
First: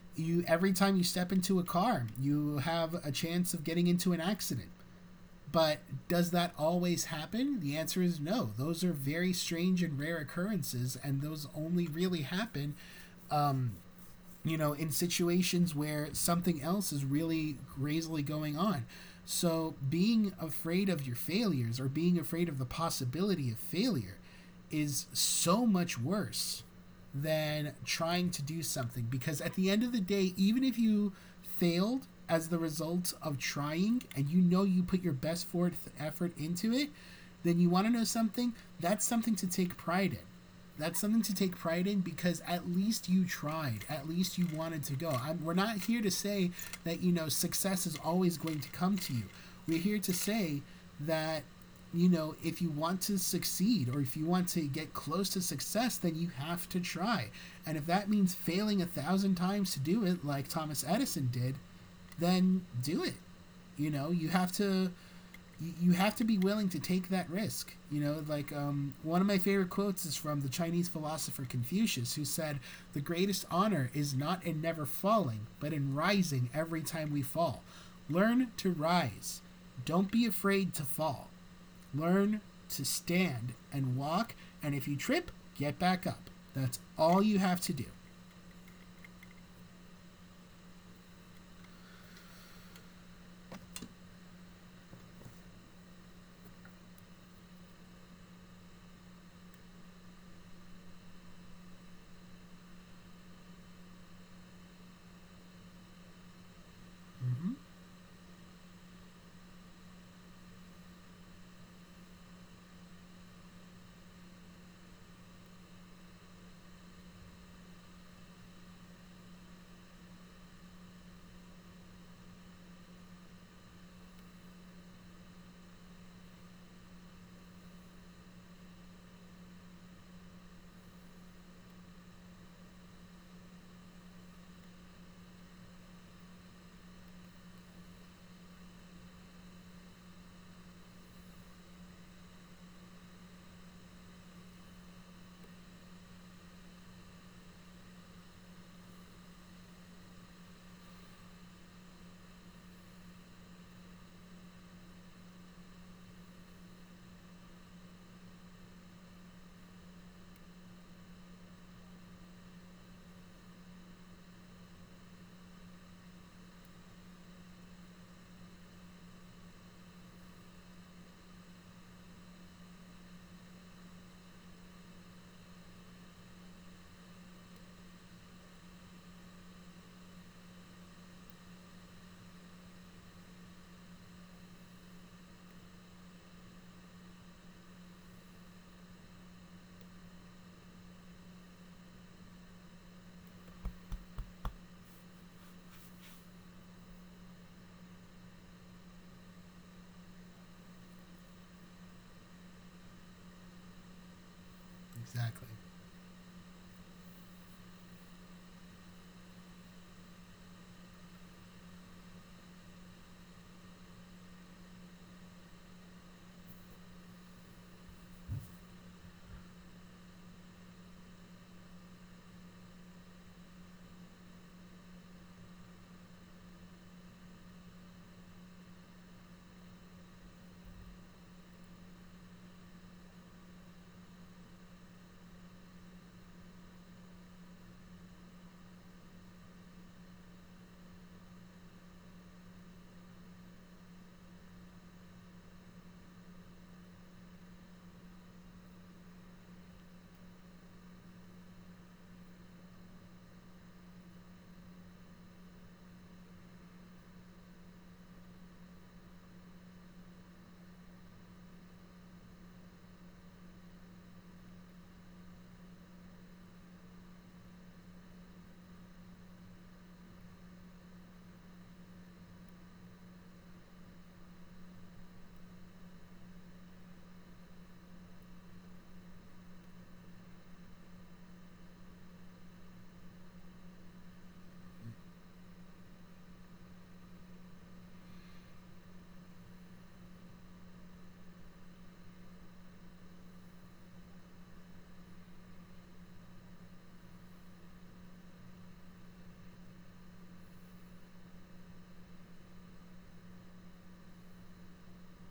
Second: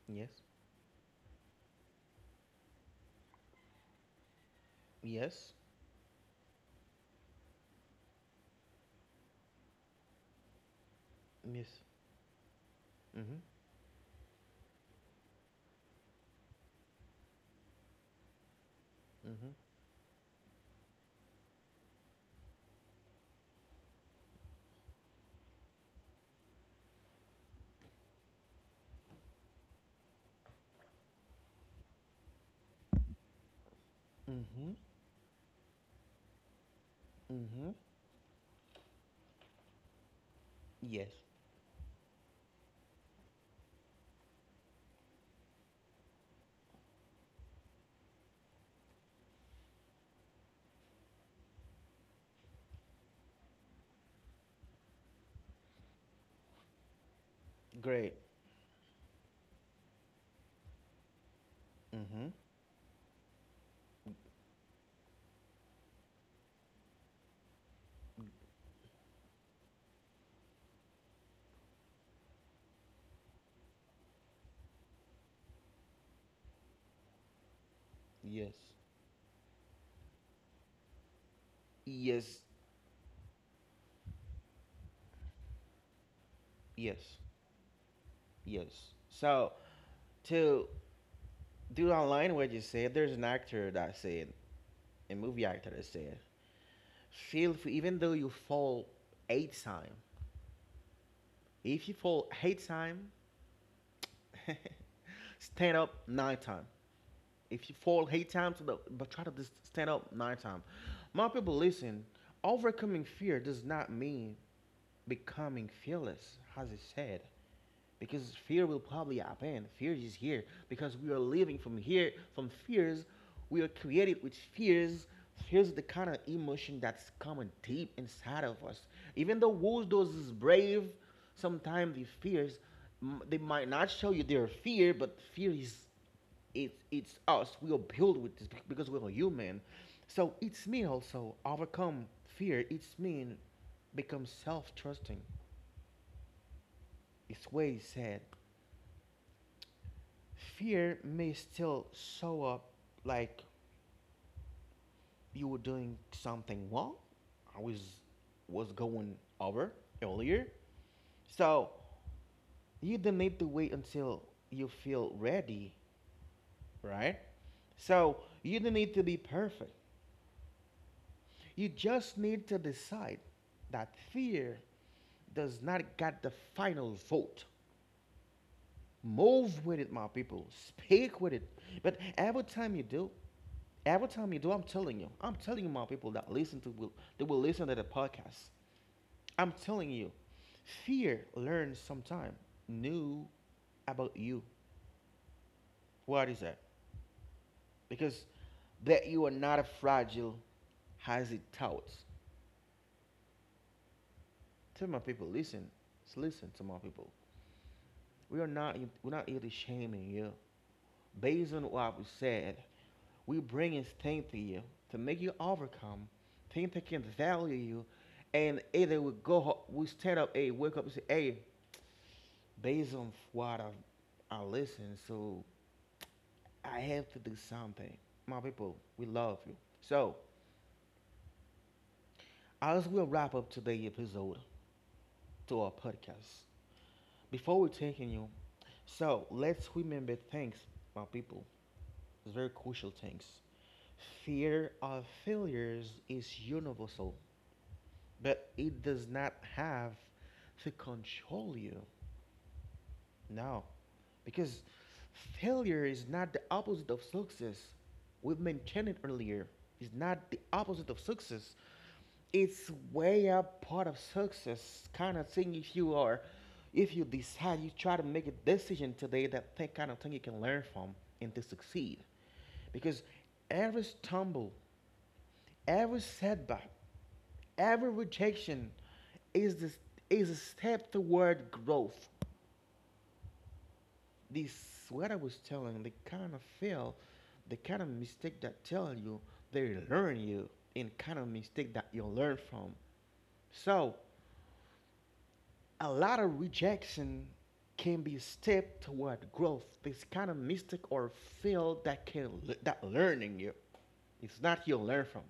S1: yes,
S2: You, every time you step into a car, you have a chance of getting into an accident.
S1: yes,
S2: But does that always happen? The answer is no. Those are very strange and rare occurrences, and those
S1: yes,
S2: only really happen
S1: mm-hmm,
S2: in situations where something else is really crazily going on.
S1: mm-hmm,
S2: So being afraid of your failures or being afraid of the possibility of failure is so much worse than trying to do something, because at the end of the day, even if you failed as the result of trying, and you know
S1: mm-hmm,
S2: you put your best forth effort into it, then
S1: mm-hmm,
S2: you want to know something, that's something to take pride in. That's
S1: yes,
S2: something to take pride in, because at least you tried, at least you wanted to go. We're not here to say that success is always going to come to you. We're here to say that if you want to succeed, or if you want to get close to success, then you have to try. And if that
S1: great,
S2: means failing a thousand times to do it like Thomas Edison did,
S1: mm-hmm,
S2: then do it. You know you have to. You have to be willing to take that risk. Like one of my favorite quotes is from the Chinese philosopher Confucius, who said, "The greatest honor is not in never falling, but in rising every time we fall. Learn
S1: yes,
S2: to rise. Don't be afraid to fall. Learn
S1: yes,
S2: to stand and walk. And if you trip, get back up. That's
S1: yes,
S2: all you have to do."
S1: yes. So to dude online what you said, there's an actor that said, a movie actor that said, feel free even though you fall eight time. If you fall eight time, stand up nine time. If you fall eight times, no, but try to just stand up 9 times. My people, listen. Overcoming fear does not mean becoming fearless, as I said, because fear will probably happen. Fear is here because we are living from here, from fears. We are created with fears. Fears is the kind of emotion that's coming deep inside of us. Even though Woldos is brave, sometimes the fears, they might not show you their fear, but fear it's us. We are built with this because we're human. So it's me also overcome fear. It's me, become self-trusting. It's way said fear may still show up like you were doing something wrong. I was going over earlier. So you don't need to wait until you feel ready, right? So you don't need to be perfect. You just need to decide that fear does not get the final vote. Move with it, my people. Speak with it. But every time you do, every time you do, I'm telling you, my people that listen to will they will listen to the podcast. I'm telling you, fear learns sometime new about you. What is that? Because that you are not as fragile as it touts. Tell my people,
S2: Exactly.
S1: listen, listen to my people. We are not we're not here to shaming you. Based on what we said, we bringing things to you to make you overcome, things that can value you, and either we go, we stand up, hey, wake up and say, hey, based on what I listen, so I have to do something. My people, we love you. So, as we wrap up today's episode to our podcast, before we taking you, so let's remember things, my people. It's very crucial things. Fear of failures is universal, but it does not have to control you. No, because failure is not the opposite of success. We've mentioned it earlier. It's not the opposite of success. It's way up part of success kind of thing. If you are, if you decide, you try to make a decision today that kind of thing you can learn from and to succeed. Because every stumble, every setback, every rejection is this is a step toward growth. This what I was telling, they kind of fail, the kind of mistake that tell you they learn you, and kind of mistake that you learn from. So a lot of rejection can be a step toward growth. This kind of mistake or fail that can that learning you. It's not you learn from.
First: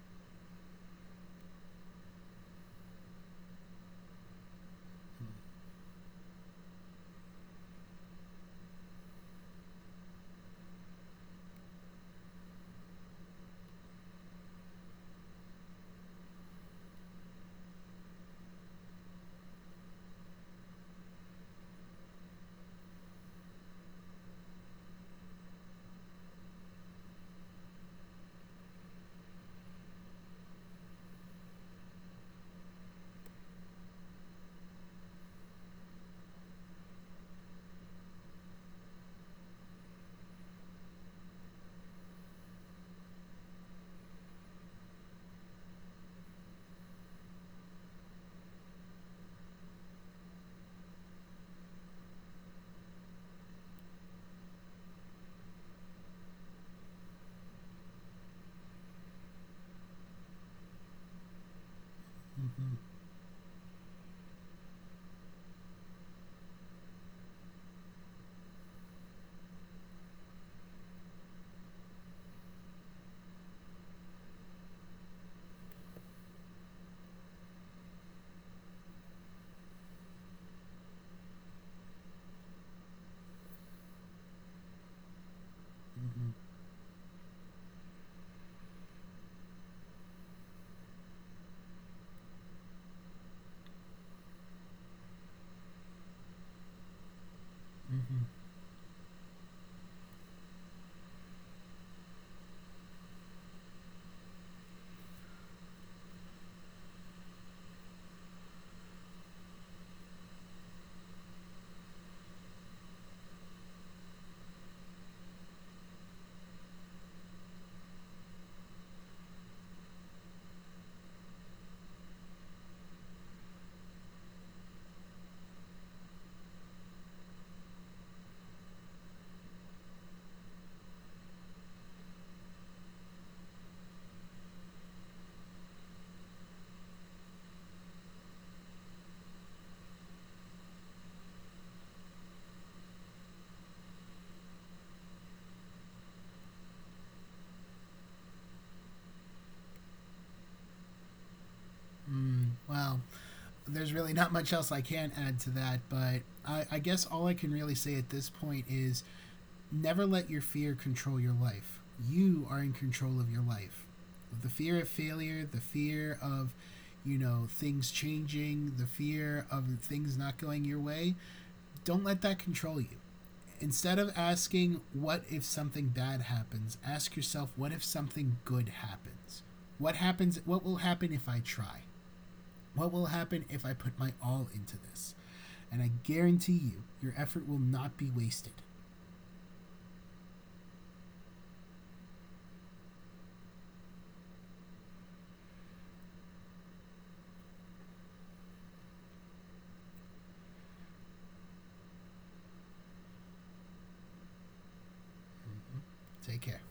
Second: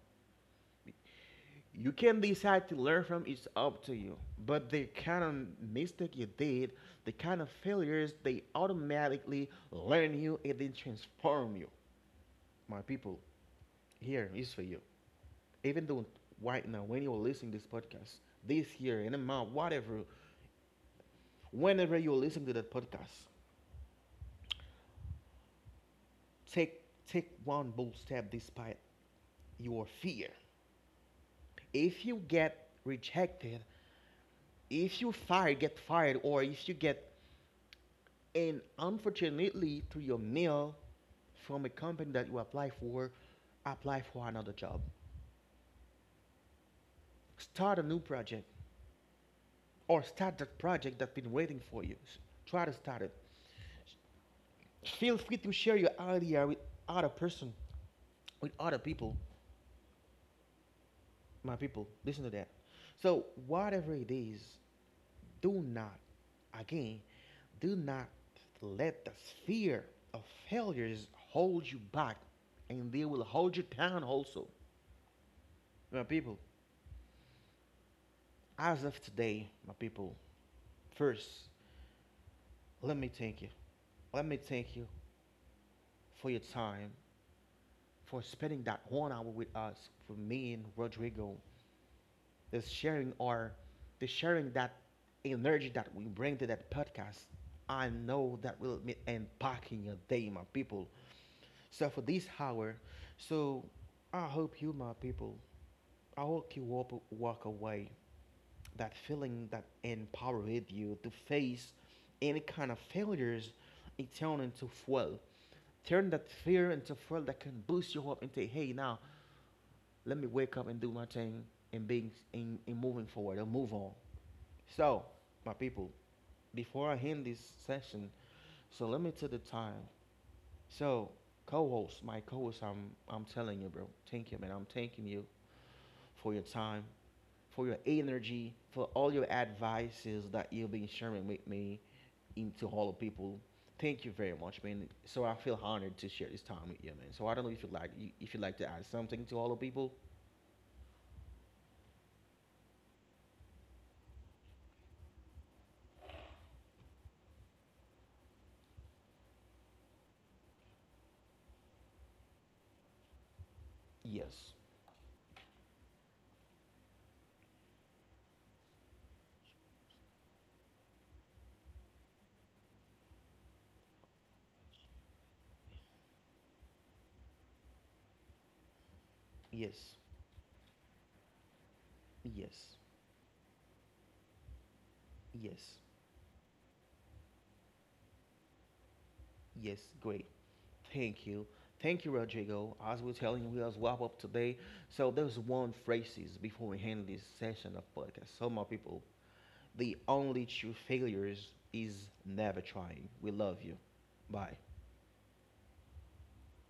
S1: You can decide to learn from it's up to you. But the kind of mistake you did, the kind of failures, they automatically learn you and then transform you. My people, here is for you. Even though right now, when you're listening to this podcast, this year, in a month, whatever, whenever you're listening to that podcast, take take one bold step despite your fear. If you get rejected, if you fire get fired, or if you get and unfortunately, through your mail from a company that you apply for, apply for another job. Start a new project or start that project that's been waiting for you. Try to start it. Feel free to share your idea with other person, with other people. My people, listen to that. So, whatever it is, do not, again, do not let the fear of failures hold you back, and they will hold you down also. My people, as of today, my people, first, let me thank you. Let me thank you for your time, for spending that 1 hour with us, for me and Rodrigo. This sharing or the sharing that energy that we bring to that podcast, I know that will be impacting your day, my people. So for this hour, so I hope you, my people, I hope you walk away that feeling that empowered you to face any kind of failures. It turn into fuel, turn that fear into fuel that can boost you up and say, hey, now let me wake up and do my thing and being in moving forward and move on. So, my people, before I end this session, so let me to the time. So, co-host, my co-host, I'm telling you, bro. Thank you, man. I'm thanking you for your time, for your energy, for all your advices that you've been sharing with me into all the people. Thank you very much, man. So I feel honored to share this time with you, man. So I don't know if you like if you'd like to add something to all the people.
S2: Well, there's really not much else I can add to that, but I guess all I can really say at this point is, never let your fear control your life. You are in control of your life. The
S1: Yes.
S2: fear of failure, the fear of things changing, the fear of things not going your way, don't let that control you. Instead of asking, what if something bad happens, ask yourself, what if something good happens?
S1: Yes.
S2: What happens? What will happen if I try?
S1: Yes.
S2: What will happen if I put my all into this?
S1: Yes.
S2: And I guarantee you, your effort will not be wasted.
S1: Yes. Great. Thank you. Thank you, Rodrigo. As we're telling you, we as wrap up today. So there's one phrases before we end this session of podcast. So my people, the only true failures is never trying. We love you. Bye.
S2: Take care.